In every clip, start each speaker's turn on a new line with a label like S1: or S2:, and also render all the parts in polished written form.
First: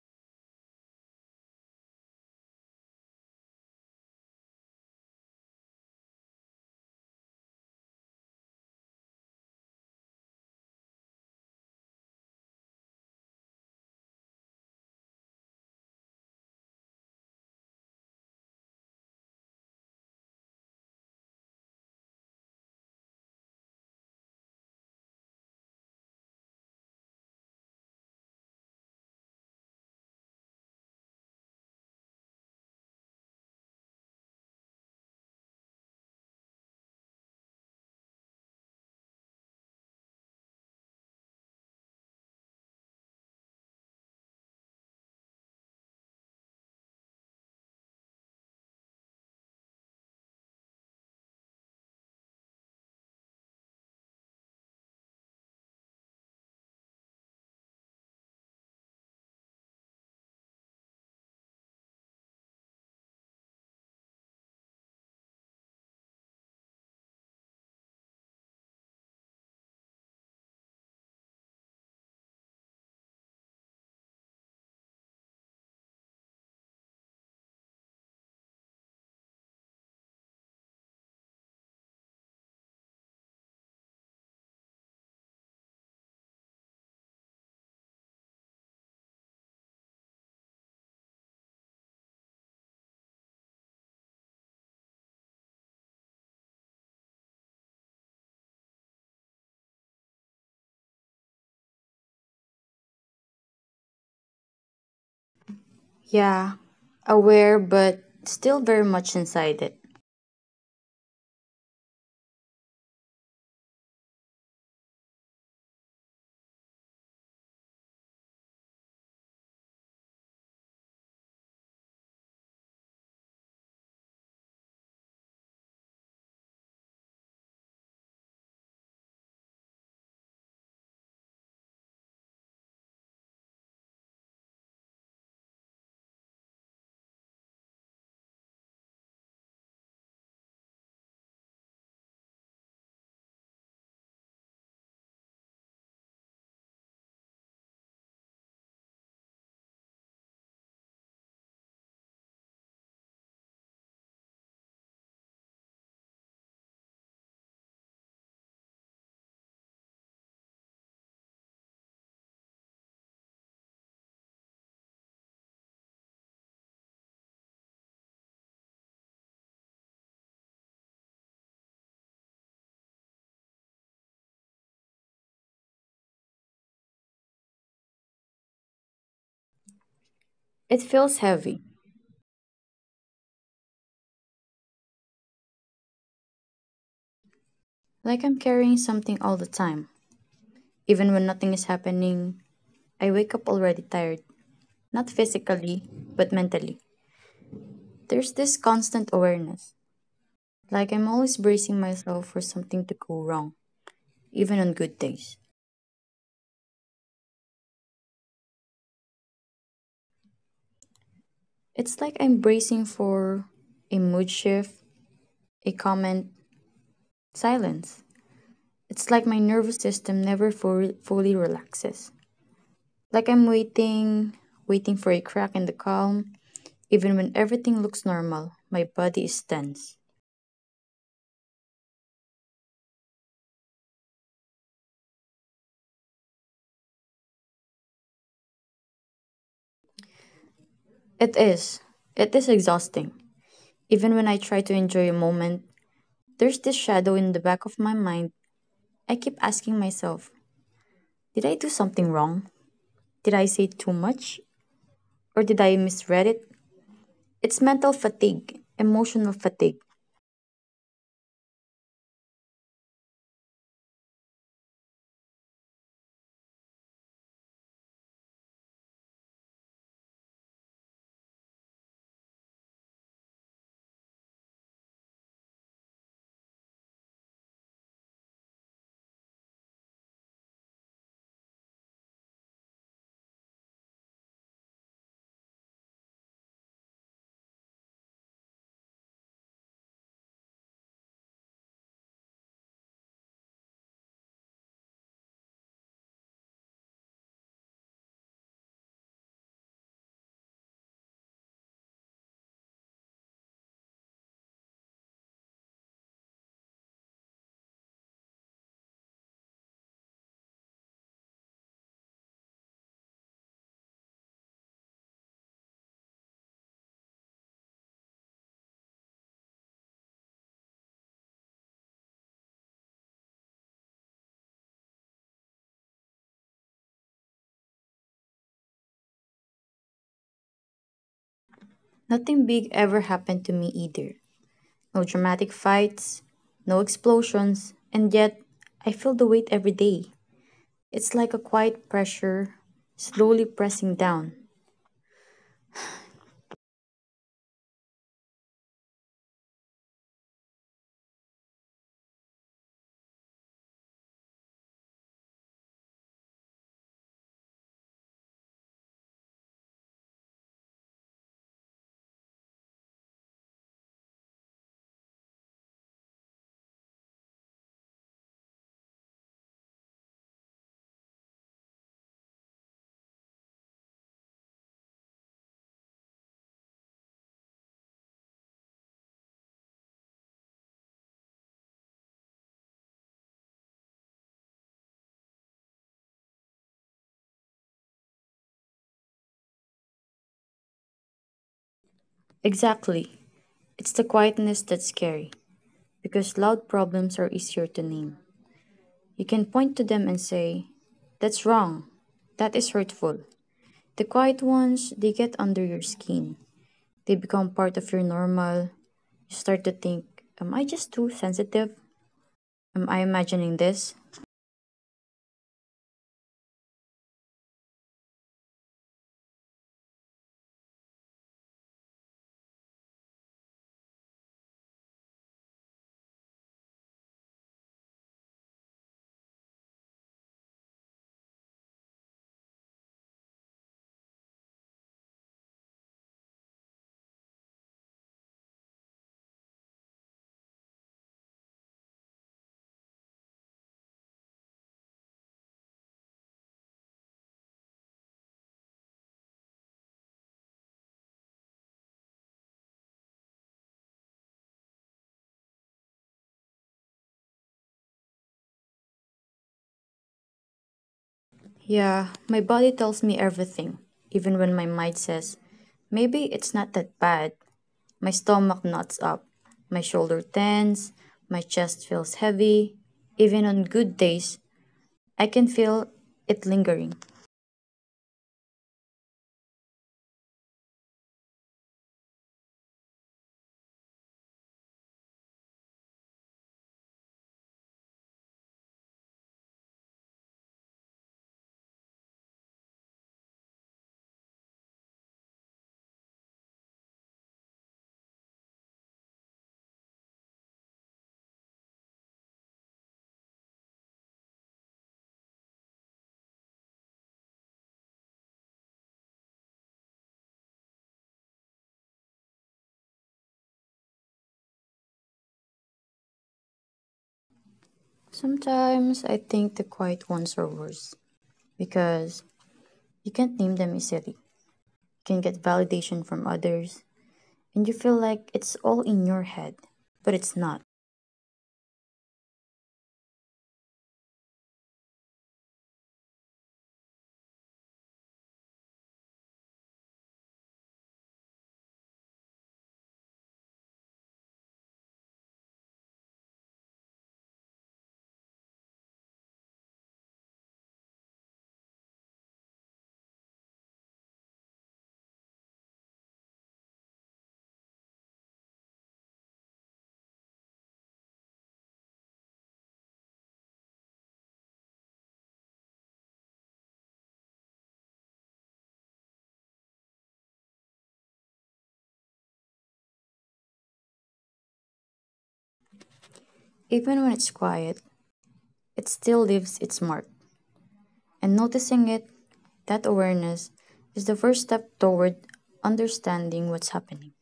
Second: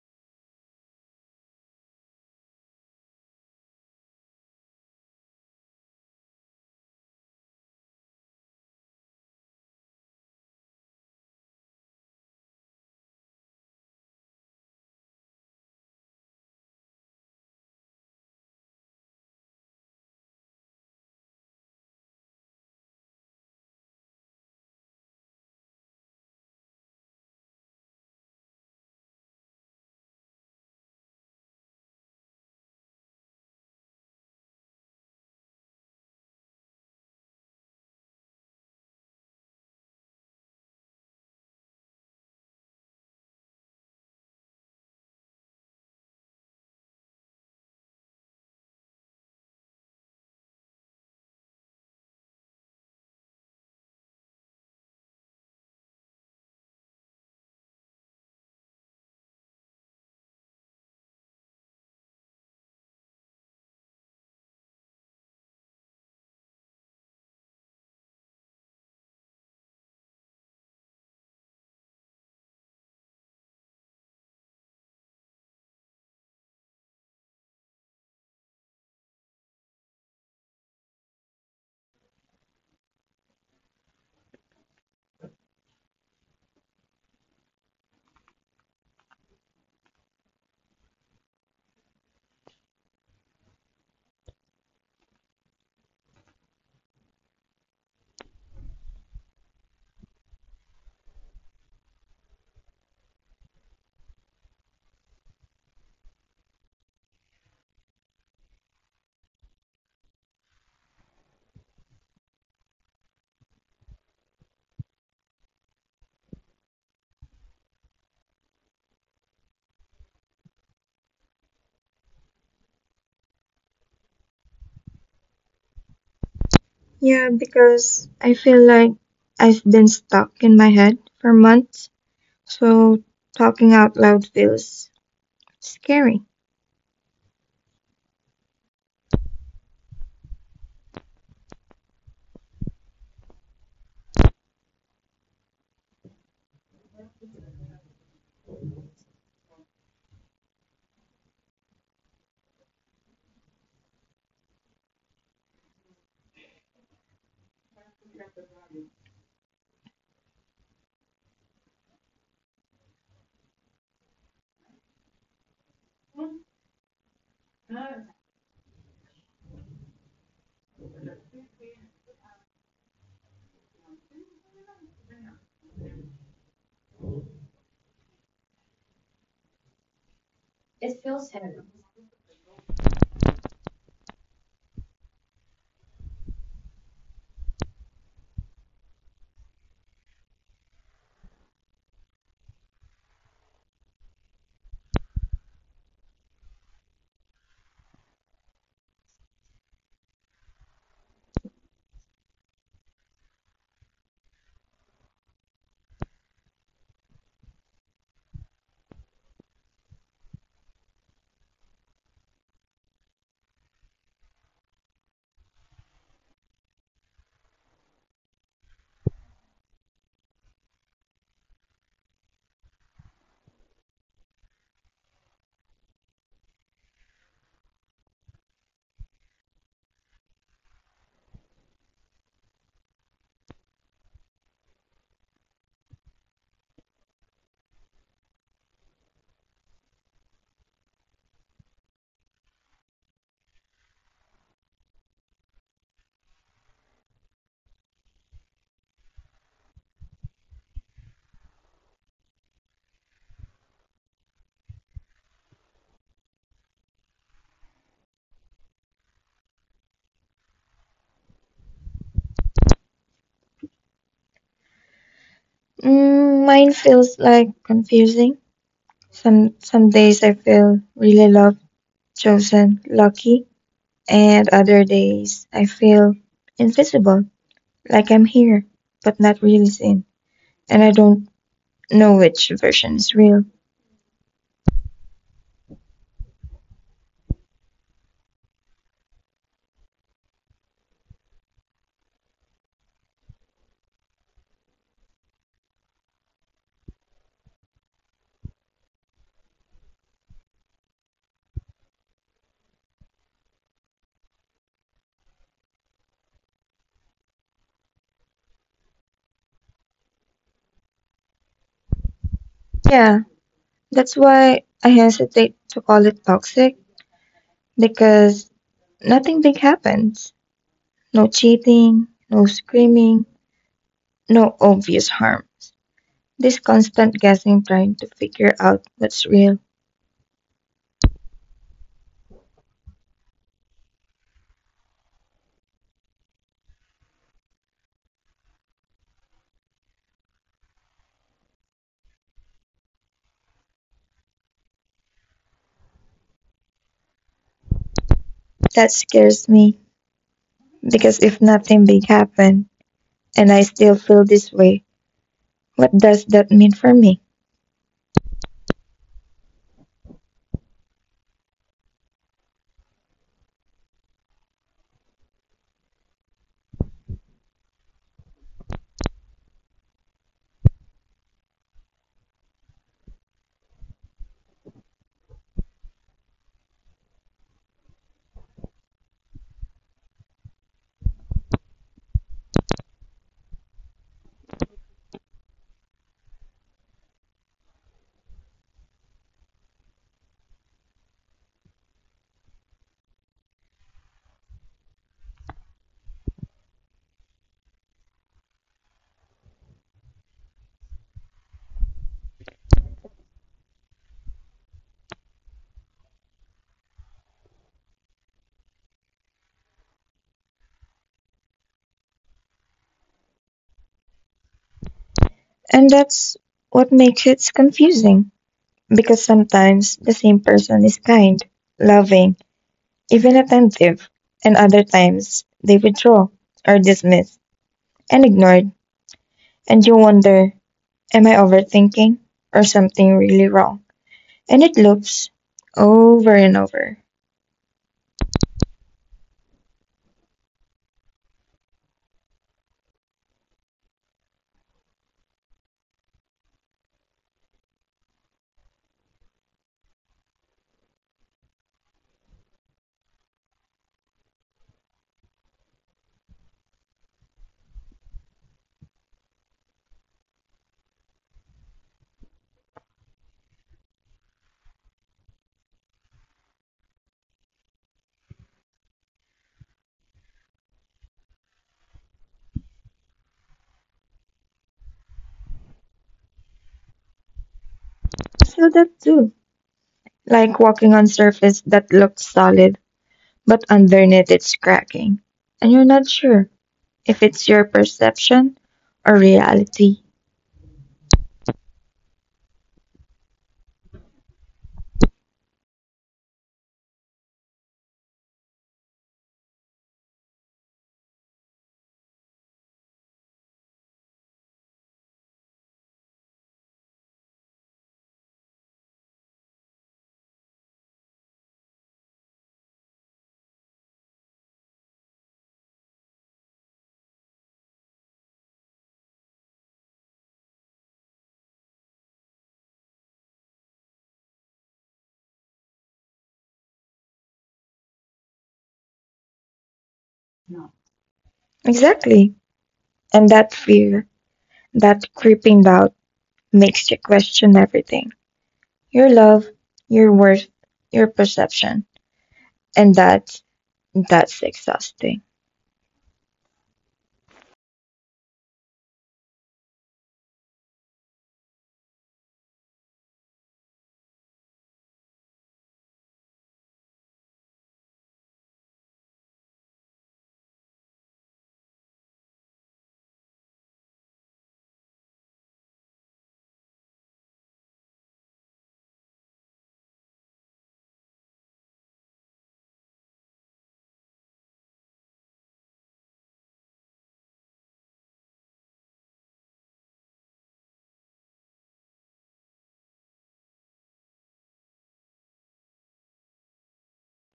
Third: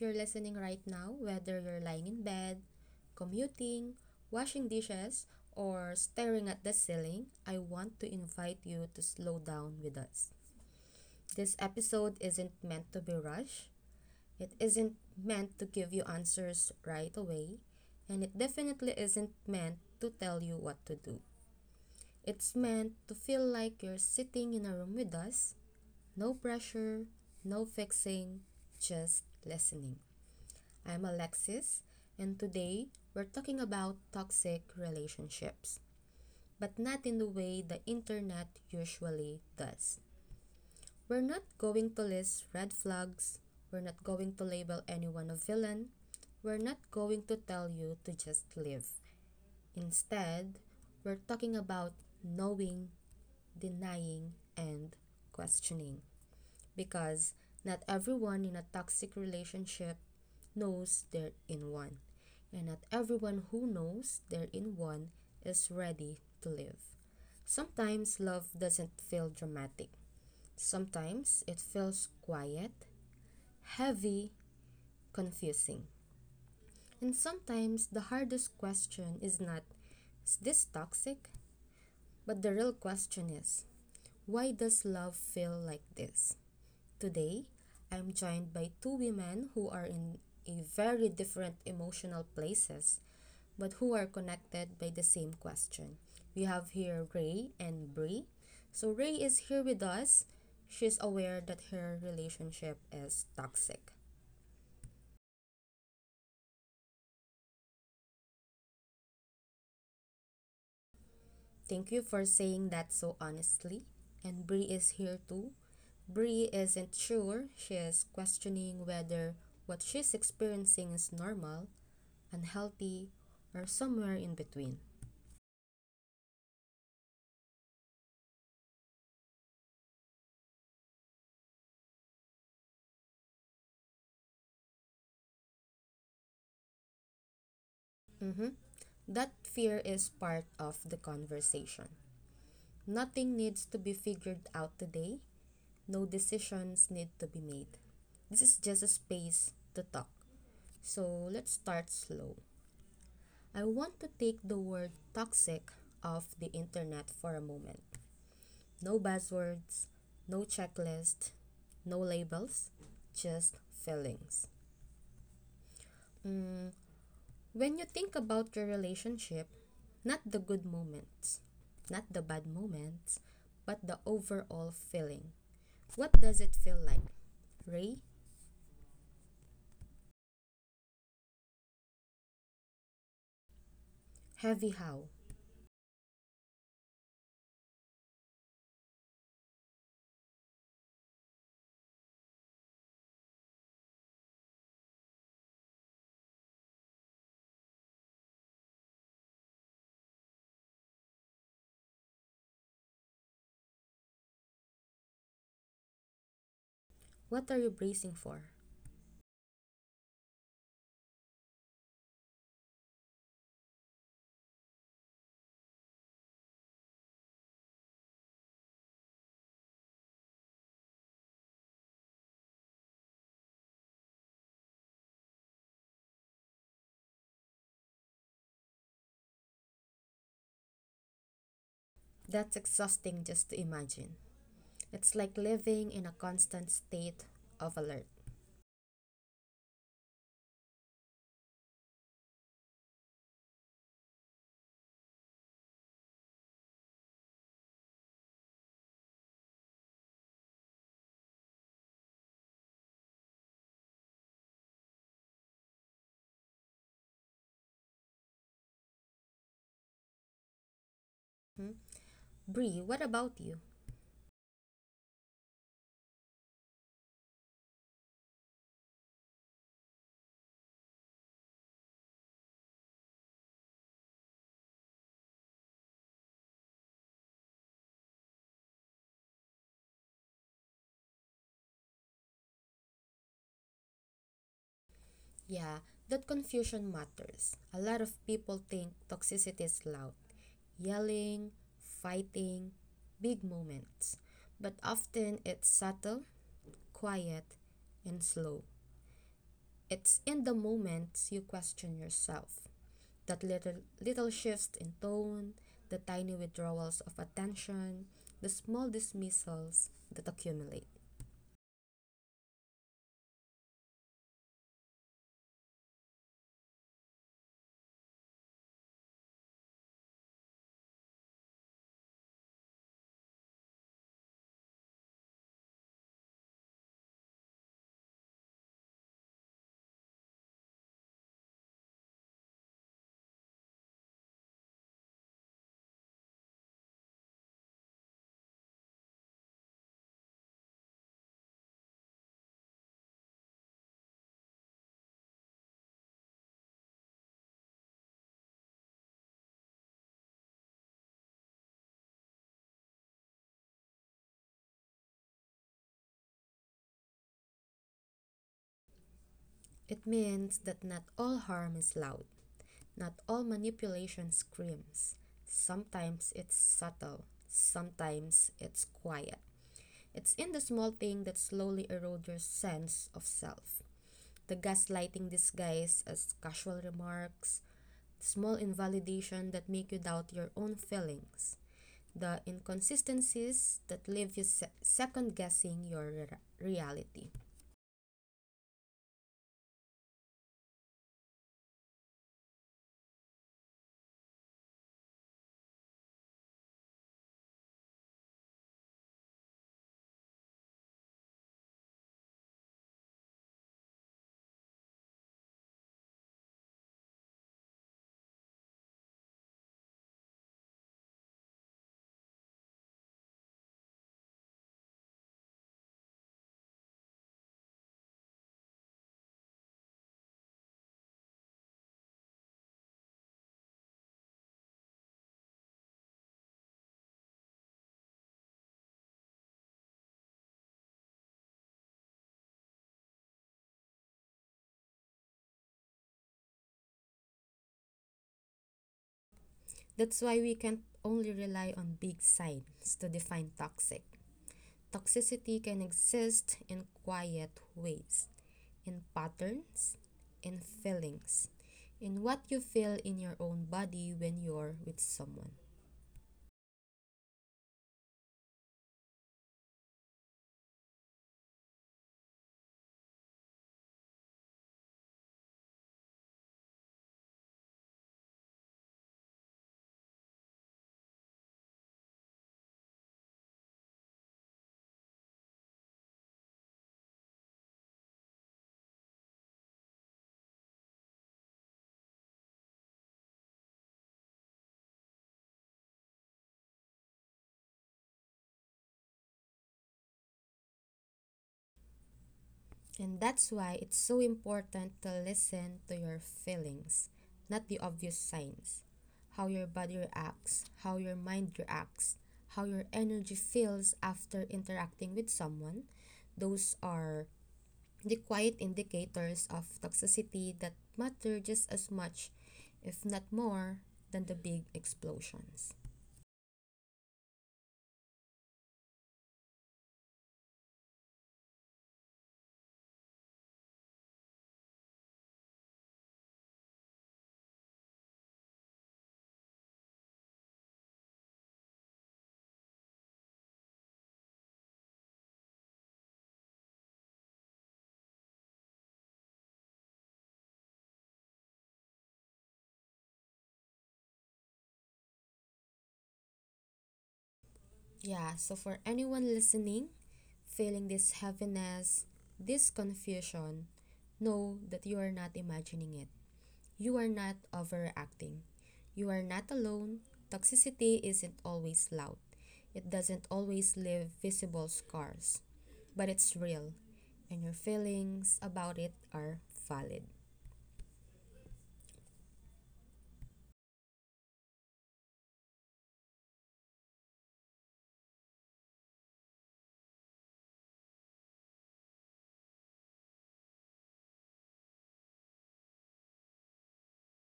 S1: you're listening right now, whether you're lying in bed, commuting, washing dishes, or staring at the ceiling, I want to invite you to slow down with us. This episode isn't meant to be rushed, it isn't meant to give you answers right away, and it definitely isn't meant to tell you what to do. It's meant to feel like you're sitting in a room with us, no pressure, no fixing, just listening. I'm Alexis, and today we're talking about toxic relationships, but not in the way the internet usually does. We're not going to list red flags, we're not going to label anyone a villain, we're not going to tell you to just live. Instead, we're talking about knowing, denying, and questioning, because not everyone in a toxic relationship knows they're in one, and not everyone who knows they're in one is ready to live. Sometimes love doesn't feel dramatic, sometimes it feels quiet, heavy, confusing. And sometimes the hardest question is not, is this toxic? But the real question is, why does love feel like this? Today, I'm joined by two women who are in a very different emotional places but who are connected by the same question. We have here Ray and Bree. So Ray is here with us. She's aware that her relationship is toxic.
S2: Yeah, aware, but still very much inside it.
S1: Thank you for saying that so honestly. And Bree is here too. Bree isn't sure. She is questioning whether what she's experiencing is normal, unhealthy, or somewhere in between.
S3: Yeah, because I feel like I've been stuck in my head for months, so talking out loud feels scary.
S1: Mm-hmm. That fear is part of the conversation. Nothing needs to be figured out today. No decisions need to be made. This is just a space to talk. So let's start slow. I want to take the word toxic off the internet for a moment. No buzzwords, no checklist, no labels, just feelings. Mm, when you think about your relationship, not the good moments, not the bad moments, but the overall feeling. What does it feel like? Ray,
S2: It feels heavy,
S1: heavy how?
S2: like I'm carrying something all the time. Even when nothing is happening, I wake up already tired, not physically, but mentally. There's this constant awareness, like I'm always bracing myself for something to go wrong, even on good days.
S1: What are you bracing for?
S2: It's like I'm bracing for a mood shift, a comment, silence. It's like my nervous system never fully relaxes. Like I'm waiting, waiting for a crack in the calm, even when everything looks normal, my body is tense.
S1: That's exhausting just to imagine. It's like living in a constant state of alert.
S2: It is. It is exhausting. Even when I try to enjoy a moment, there's this shadow in the back of my mind. I keep asking myself, did I do something wrong? Did I say too much? Or did I misread it? It's mental fatigue, emotional fatigue.
S1: Hmm? Bree, what about you?
S3: Mine feels like confusing. Some days I feel really loved, chosen, lucky, and other days I feel invisible, like I'm here, but not really seen, and I don't know which version is real.
S1: Yeah, that confusion matters. A lot of people think toxicity is loud, yelling, fighting, big moments. But often it's subtle, quiet, and slow. It's in the moments you question yourself. That little, little shifts in tone, the tiny withdrawals of attention, the small dismissals that accumulate.
S3: Yeah, that's why I hesitate to call it toxic because nothing big happens. No cheating, no screaming, no obvious harms. This constant guessing trying to figure out what's real.
S2: Nothing big ever happened to me either. No dramatic fights, no explosions, and yet I feel the weight every day. It's like a quiet pressure, slowly pressing down.
S3: That scares me because if nothing big happened and I still feel this way, what does that mean for me?
S1: It means that not all harm is loud, not all manipulation screams. Sometimes it's subtle, sometimes it's quiet. It's in the small thing that slowly erodes your sense of self. The gaslighting disguised as casual remarks, small invalidation that make you doubt your own feelings, the inconsistencies that leave you second guessing your reality.
S2: Exactly. It's the quietness that's scary, because loud problems are easier to name. You can point to them and say, that's wrong. That is hurtful. The quiet ones, they get under your skin. They become part of your normal. You start to think, am I just too sensitive? Am I imagining this?
S3: And that's what makes it confusing because sometimes the same person is kind, loving, even attentive, and other times they withdraw or dismiss and ignored, and you wonder, am I overthinking or something really wrong? And it loops over and over.
S1: That's why we can't only rely on big signs to define toxic. Toxicity can exist in quiet ways, in patterns, in feelings, in what you feel in your own body when you're with someone.
S2: Yeah, my body tells me everything, even when my mind says, maybe it's not that bad. My stomach knots up, my shoulder tense, my chest feels heavy. Even on good days, I can feel it lingering.
S3: I feel that too. Like walking on surface that looks solid, but underneath it's cracking. And you're not sure if it's your perception or reality.
S1: And that's why it's so important to listen to your feelings, not the obvious signs. How your body reacts, how your mind reacts, how your energy feels after interacting with someone. Those are the quiet indicators of toxicity that matter just as much, if not more, than the big explosions.
S2: Sometimes I think the quiet ones are worse because you can't name them easily. You can get validation from others, and you feel like it's all in your head, but it's not.
S3: Exactly. And that fear, that creeping doubt makes you question everything. Your love, your worth, your perception. And that's exhausting.
S1: Yeah, so for anyone listening, feeling this heaviness, this confusion, know that you are not imagining it. You are not overreacting. You are not alone. Toxicity isn't always loud, it doesn't always leave visible scars, but it's real, and your feelings about it are valid.
S2: Even when it's quiet, it still leaves its mark. And noticing it, that awareness, is the first step toward understanding what's happening.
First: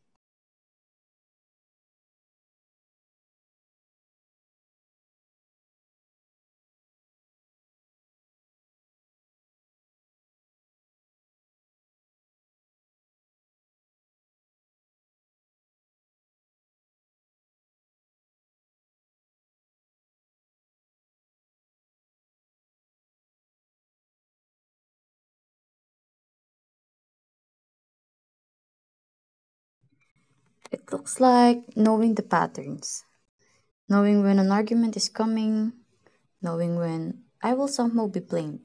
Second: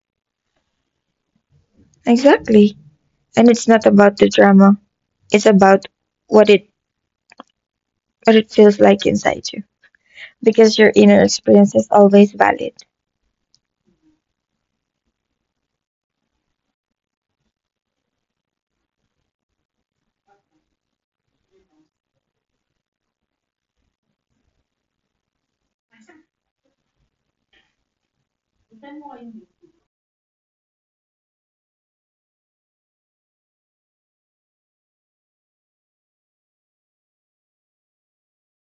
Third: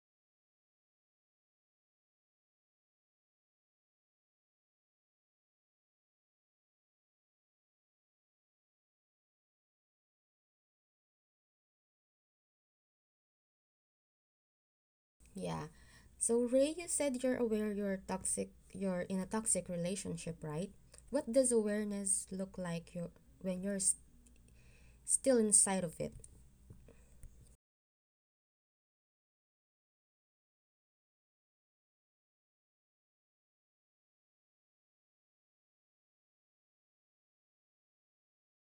S3: Exactly. And it's not about the drama. It's about what it what it feels like inside you because your inner experience is always valid.
S1: Yeah. So Ray, you said you're aware you're in a toxic relationship, right? What does awareness look like you when you're still inside of it,
S2: It looks like knowing the patterns, knowing when an argument is coming, knowing when I will somehow be blamed,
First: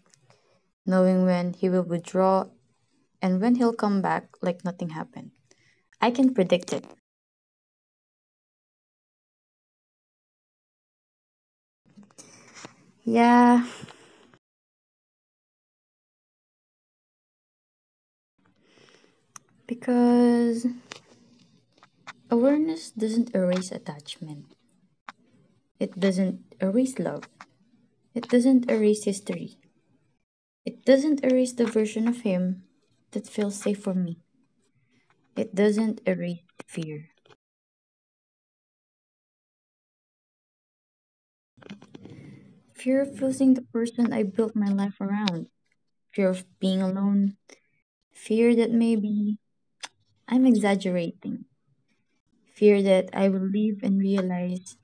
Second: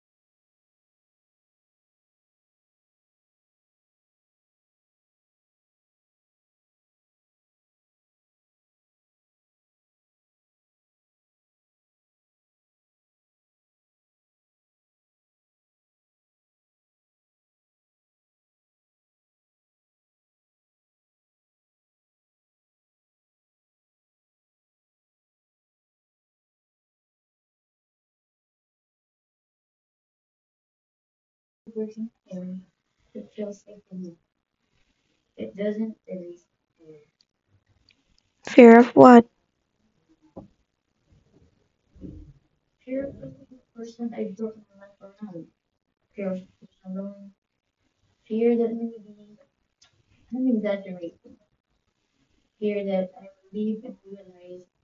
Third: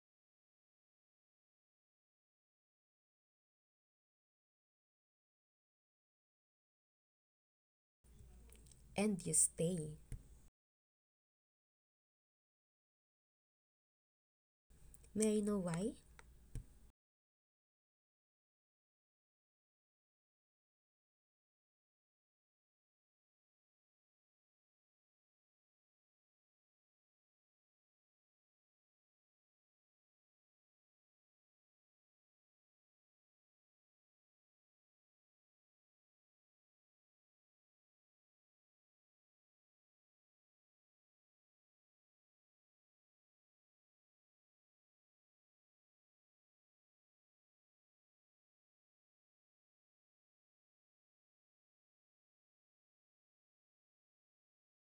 S2: knowing when he will withdraw, and when he'll come back like nothing happened. I can predict it.
S1: and you stay?
S2: Yeah,
S1: May I know why?
S2: because awareness doesn't erase attachment, it doesn't erase love, it doesn't erase history, it doesn't erase the version of him that feels safe for me, it doesn't erase fear.
S3: Fear of what?
S2: Fear of losing the person I built my life around. Fear of being alone. Fear that maybe I'm exaggerating. Fear that I will leave and realize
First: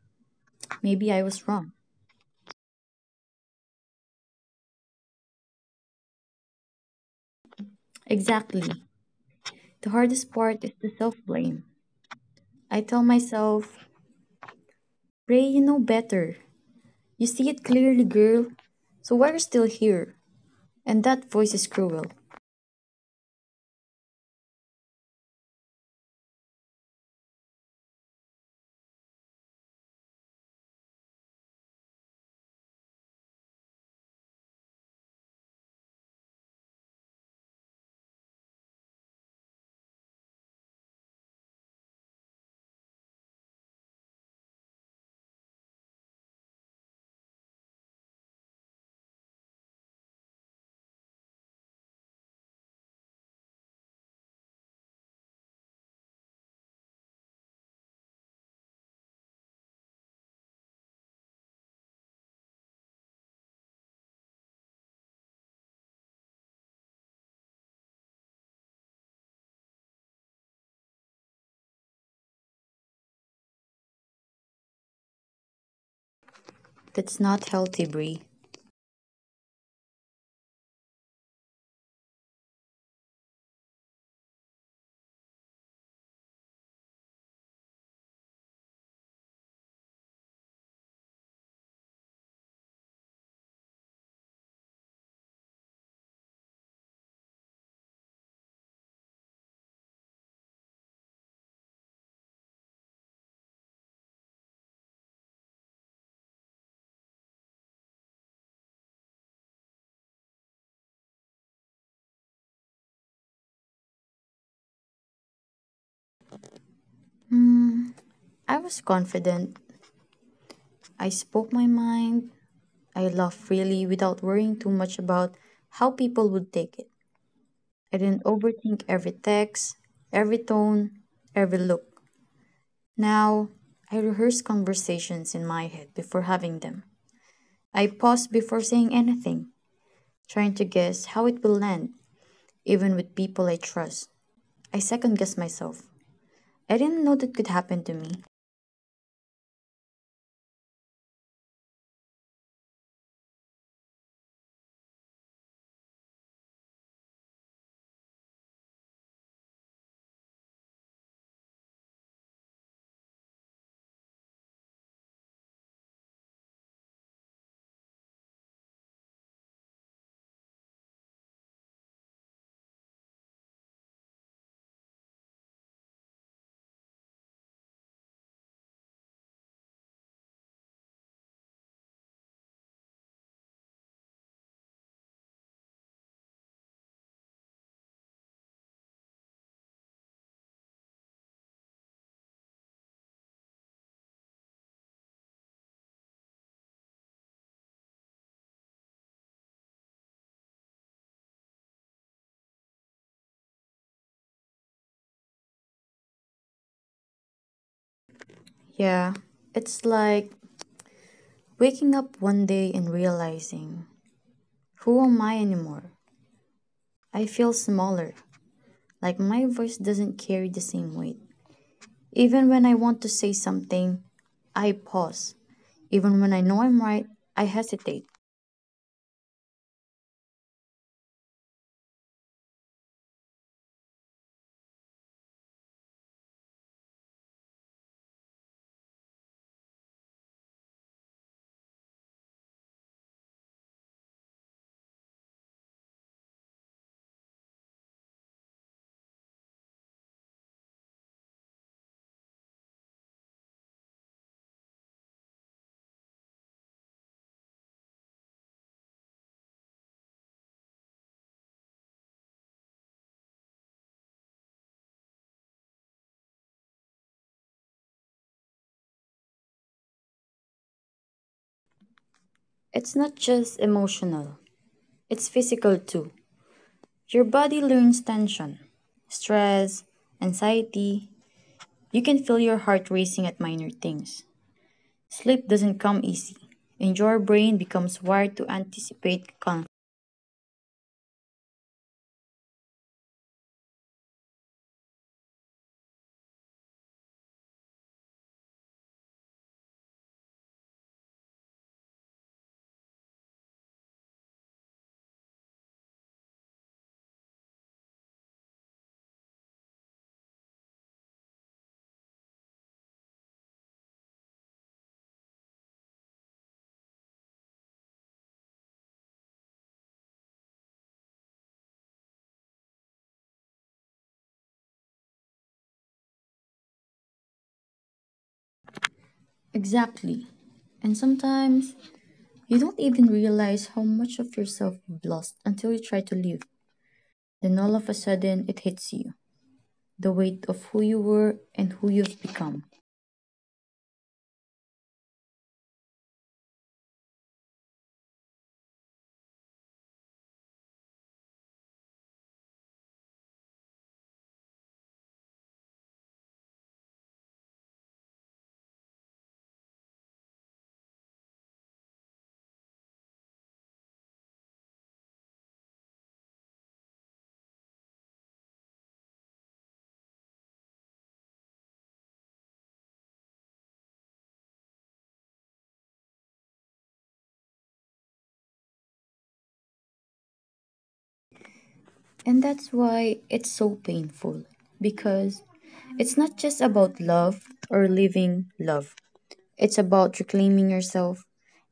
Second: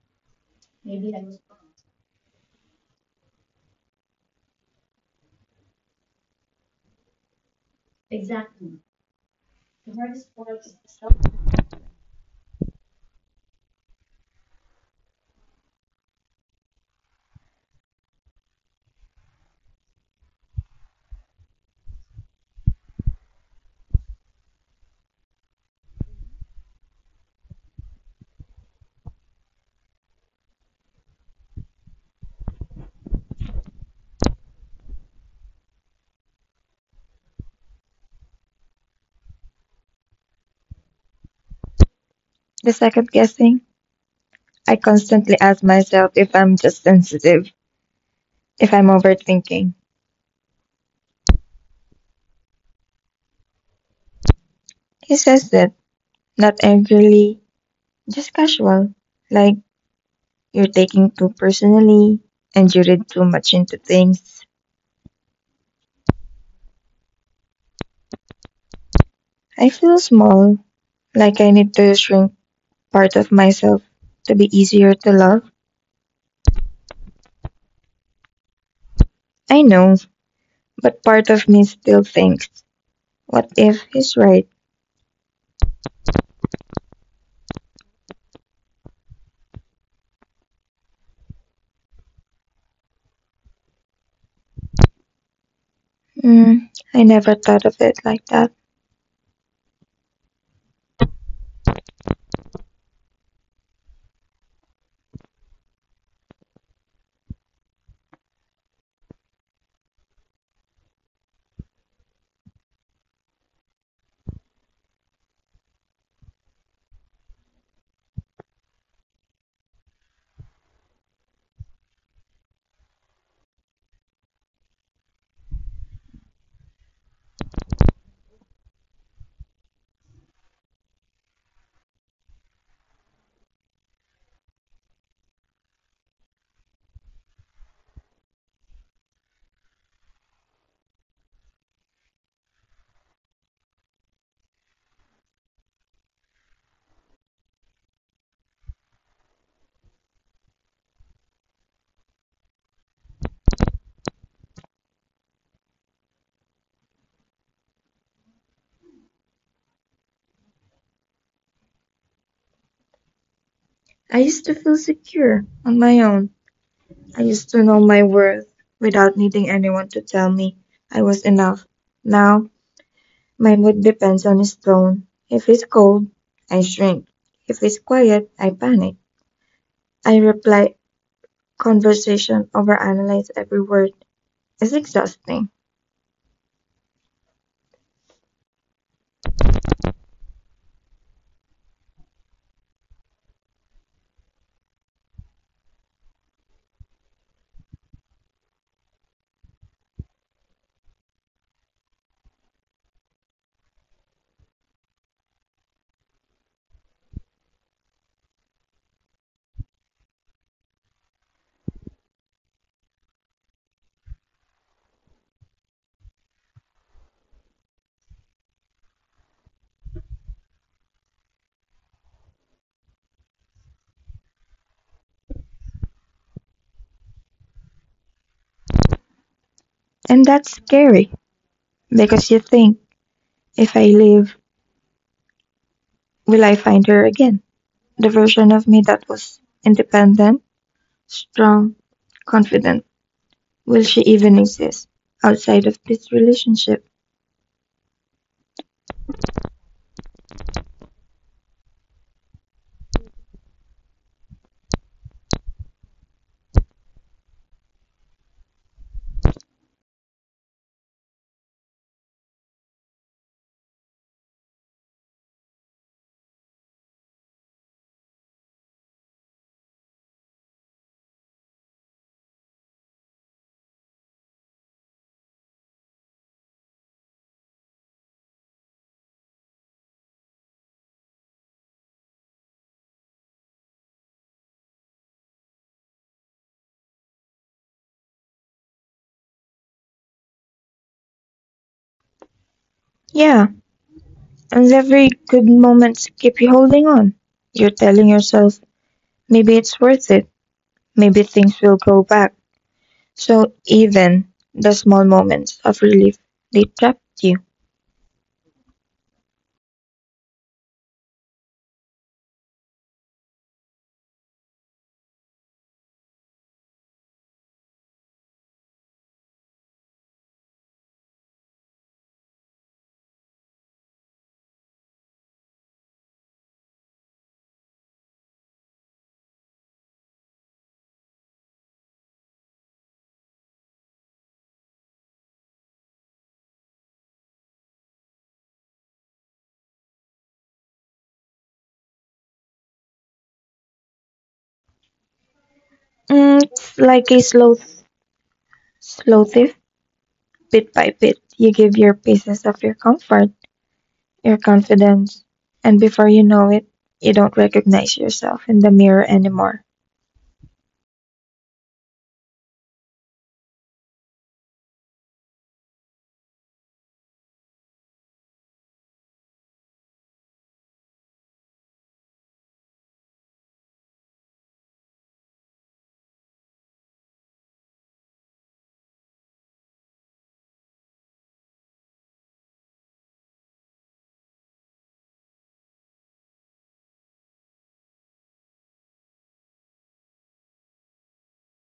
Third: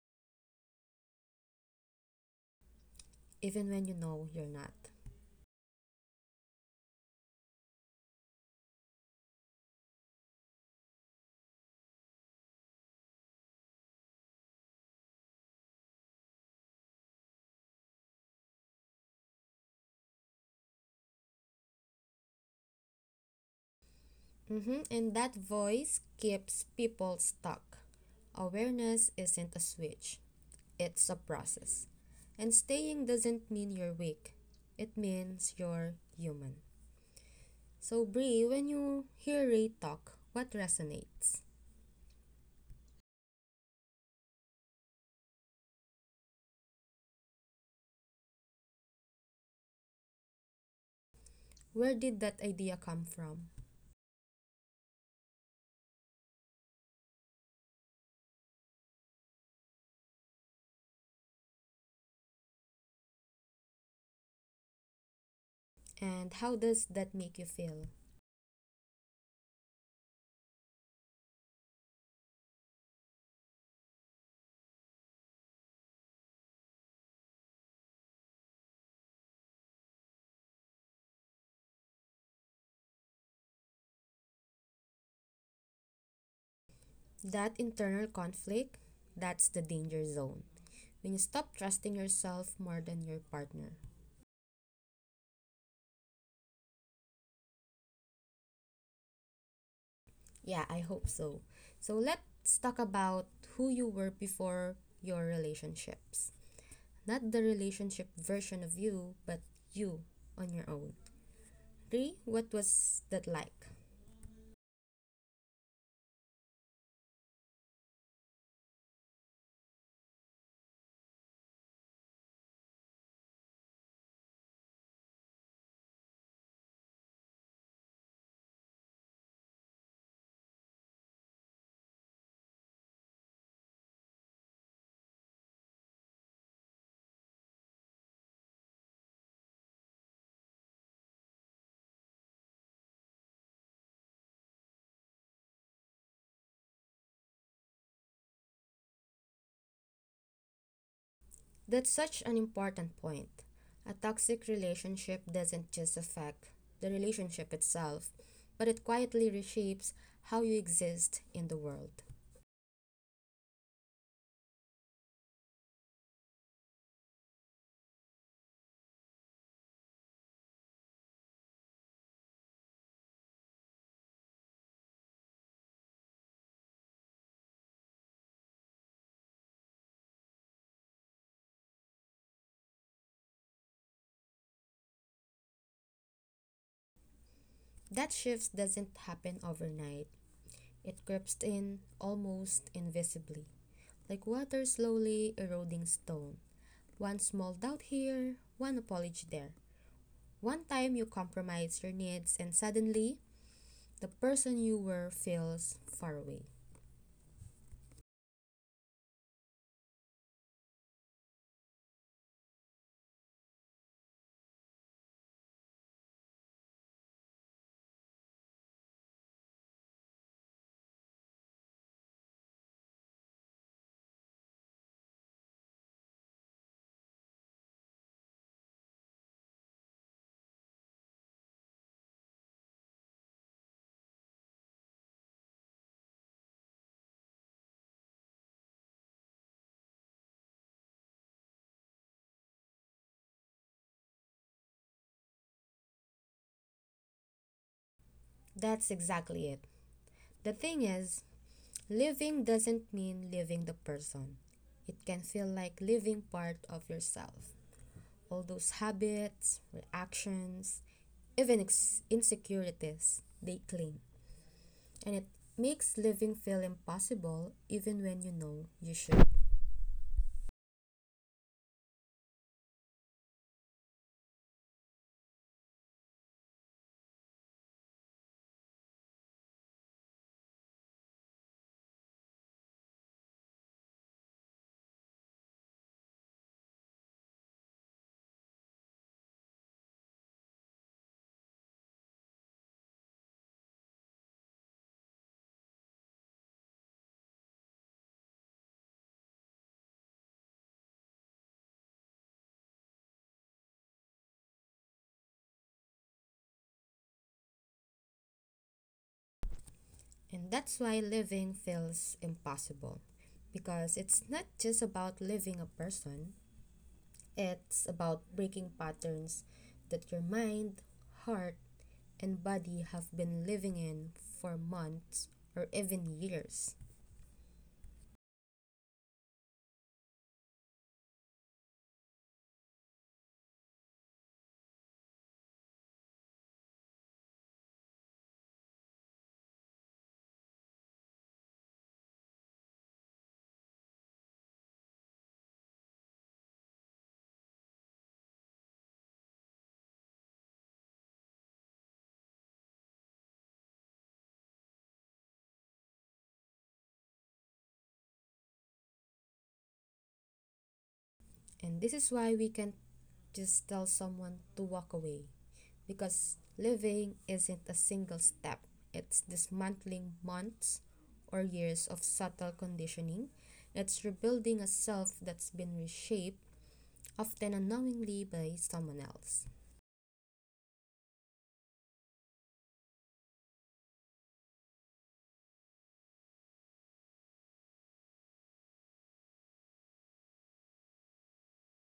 S2: maybe I was wrong.
S1: Even when you know you're not.
S2: Exactly. The hardest part is the self blame. I tell myself, Ray, you know better. You see it clearly, girl. So why are you still here? And that voice is cruel.
S1: Mm-hmm. And that voice keeps people stuck. Awareness isn't a switch, it's a process. And staying doesn't mean you're weak, it means you're human. So, Brie, when you hear Ray talk, what resonates?
S3: The second guessing? I constantly ask myself if I'm just sensitive, if I'm overthinking.
S1: Where did that idea come from?
S3: He says that, not angrily, just casual. Like, you're taking too personally, and you read too much into things.
S1: And how does that make you feel?
S3: I feel small, like I need to shrink part of myself to be easier to love.
S2: That's not healthy, Bree.
S3: I know, but part of me still thinks, what if he's right?
S1: That internal conflict, that's the danger zone. When you stop trusting yourself more than your partner.
S3: I never thought of it like that.
S1: Yeah, I hope so. So, let's talk about who you were before your relationships. Not the relationship version of you, but you on your own. Ray, what was that like?
S2: I was confident. I spoke my mind. I laughed freely without worrying too much about how people would take it. I didn't overthink every text, every tone, every look. Now, I rehearse conversations in my head before having them. I pause before saying anything, trying to guess how it will land, even with people I trust. I second guess myself. I didn't know that could happen to me.
S1: That's such an important point. A toxic relationship doesn't just affect the relationship itself, but it quietly reshapes how you exist in the world.
S3: I used to feel secure on my own. I used to know my worth without needing anyone to tell me I was enough. Now, my mood depends on his tone. If he's cold, I shrink. If he's quiet, I panic. I reply conversation overanalyze every word. It's exhausting.
S1: That shift doesn't happen overnight, it creeps in almost invisibly, like water slowly eroding stone. One small doubt here, one apology there. One time you compromise your needs, and suddenly the person you were feels far away.
S2: Yeah, it's like waking up one day and realizing, who am I anymore? I feel smaller, like my voice doesn't carry the same weight. Even when I want to say something, I pause. Even when I know I'm right, I hesitate.
S3: And that's scary because you think, if I leave, will I find her again? The version of me that was independent, strong, confident. Will she even exist outside of this relationship?
S1: That's exactly it. The thing is, living doesn't mean leaving the person. It can feel like leaving part of yourself. All those habits, reactions, even insecurities, they cling. And it makes living feel impossible even when you know you should.
S2: It's not just emotional, it's physical too. Your body learns tension, stress, anxiety. You can feel your heart racing at minor things. Sleep doesn't come easy, and your brain becomes wired to anticipate conflict.
S3: Yeah, and every good moment keep you holding on. You're telling yourself, maybe it's worth it. Maybe things will go back. So even the small moments of relief, they trapped you.
S1: And that's why living feels impossible. Because it's not just about living a person, it's about breaking patterns that your mind, heart, and body have been living in for months or even years.
S2: Exactly. And sometimes you don't even realize how much of yourself you've lost until you try to leave. Then all of a sudden it hits you the weight of who you were and who you've become.
S3: It's like a slow, slow thief. Bit by bit, you give your pieces of your comfort, your confidence, and before you know it, you don't recognize yourself in the mirror anymore.
S1: And this is why we can't just tell someone to walk away, because living isn't a single step, it's dismantling months or years of subtle conditioning. It's rebuilding a self that's been reshaped, often unknowingly, by someone else.
S2: And that's why it's so painful because it's not just about love or living love, it's about reclaiming yourself.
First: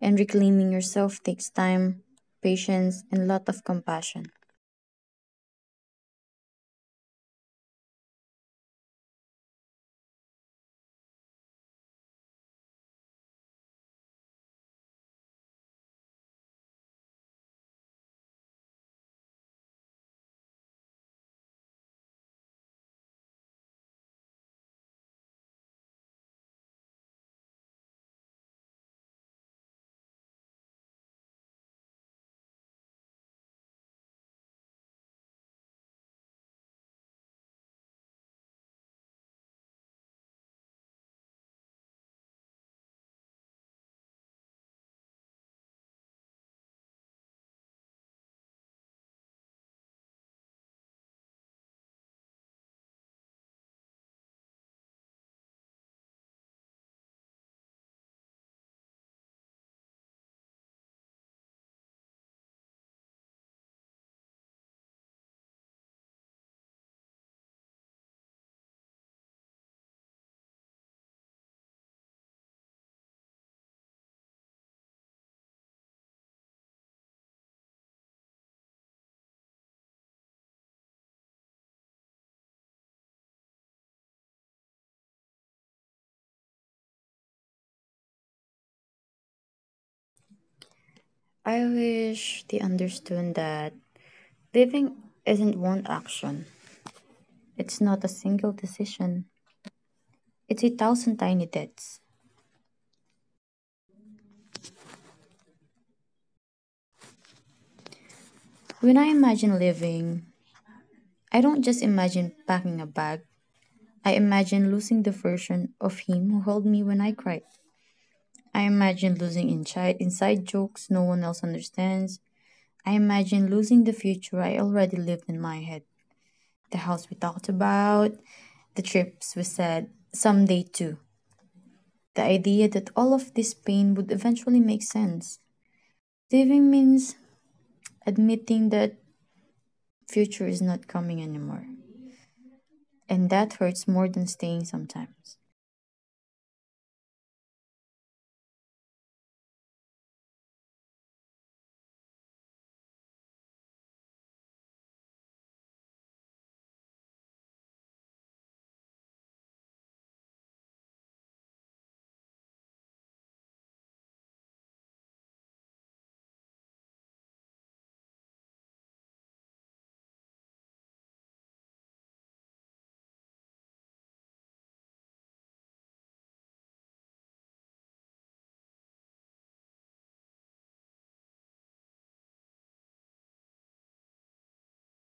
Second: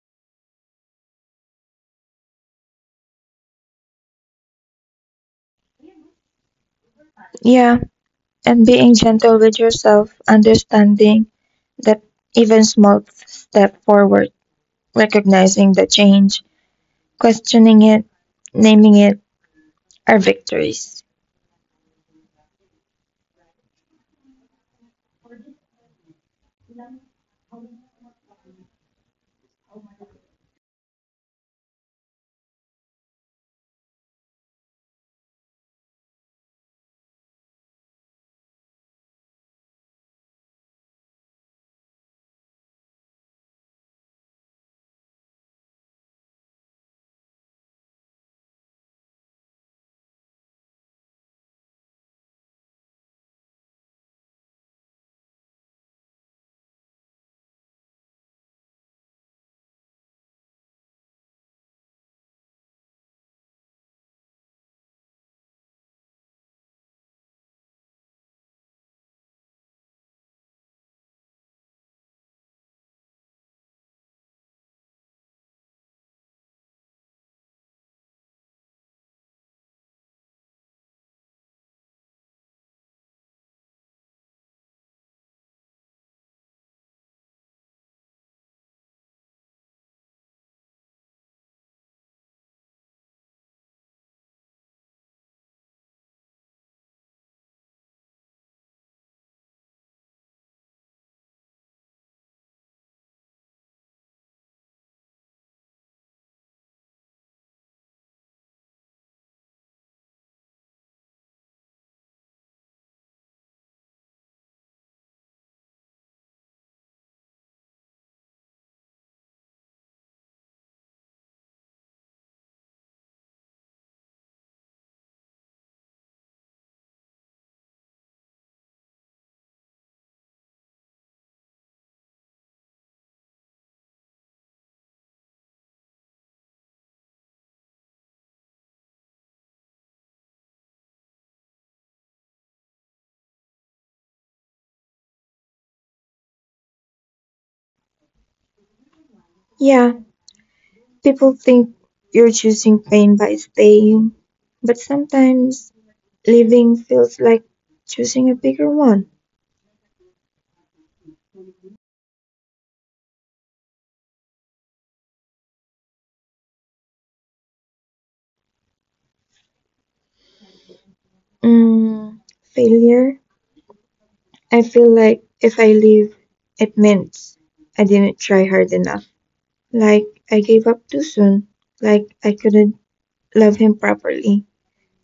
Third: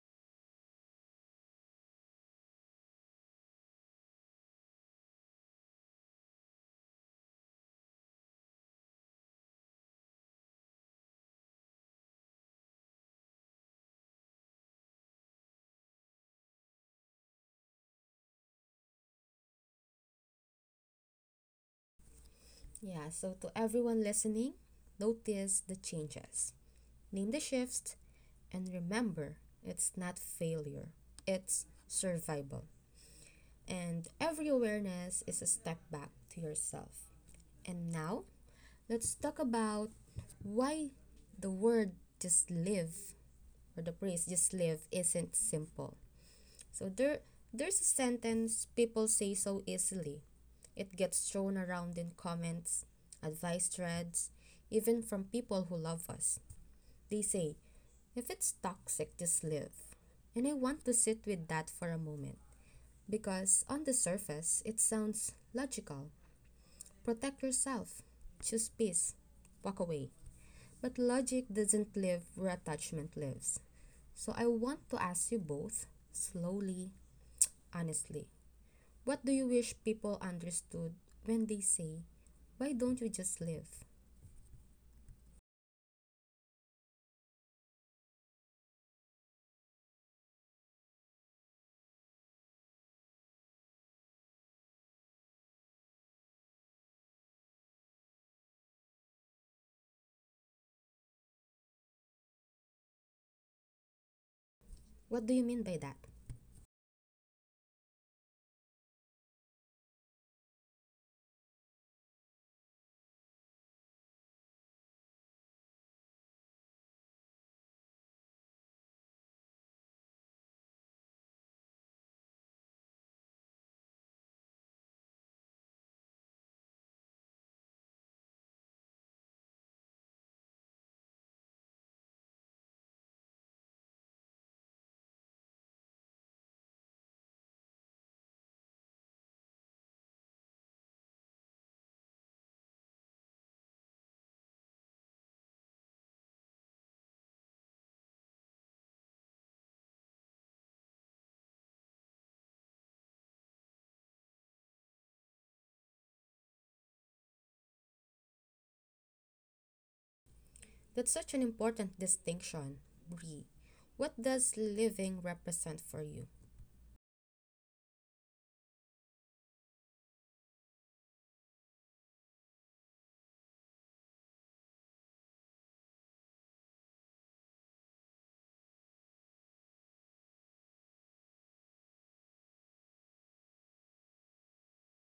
S2: And reclaiming yourself takes time, patience, and a lot of compassion.
S3: Yeah, and being gentle with yourself, understanding that even small step forward, recognizing the change, questioning it, naming it are victories.
S1: Yeah, so to everyone listening, notice the changes. Name the shifts, and remember, it's not failure, it's survival. And every awareness is a step back to yourself. And now, let's talk about why the word just live or the phrase just live isn't simple. So there's a sentence people say so easily. It gets thrown around in comments, advice threads, even from people who love us. They say, if it's toxic, just live. And I want to sit with that for a moment because on the surface, it sounds logical. Protect yourself, choose peace, walk away. But logic doesn't live where attachment lives. So I want to ask you both, slowly, honestly, what do you wish people understood when they say, why don't you just live?
S2: I wish they understood that living isn't one action, it's not a single decision. It's a thousand tiny deaths.
S1: What do you mean by that?
S2: When I imagine living, I don't just imagine packing a bag. I imagine losing the version of him who held me when I cried. I imagine losing inside jokes no one else understands. I imagine losing the future I already lived in my head. The house we talked about, the trips we said, someday too. The idea that all of this pain would eventually make sense. Living means admitting that future is not coming anymore. And that hurts more than staying sometimes.
S3: Yeah, people think you're choosing pain by staying, but sometimes living feels like choosing a bigger one.
S1: That's such an important distinction, Bree. What does living represent for you?
S3: Mm, failure. I feel like if I leave, it means I didn't try hard enough. Like I gave up too soon. Like I couldn't love him properly.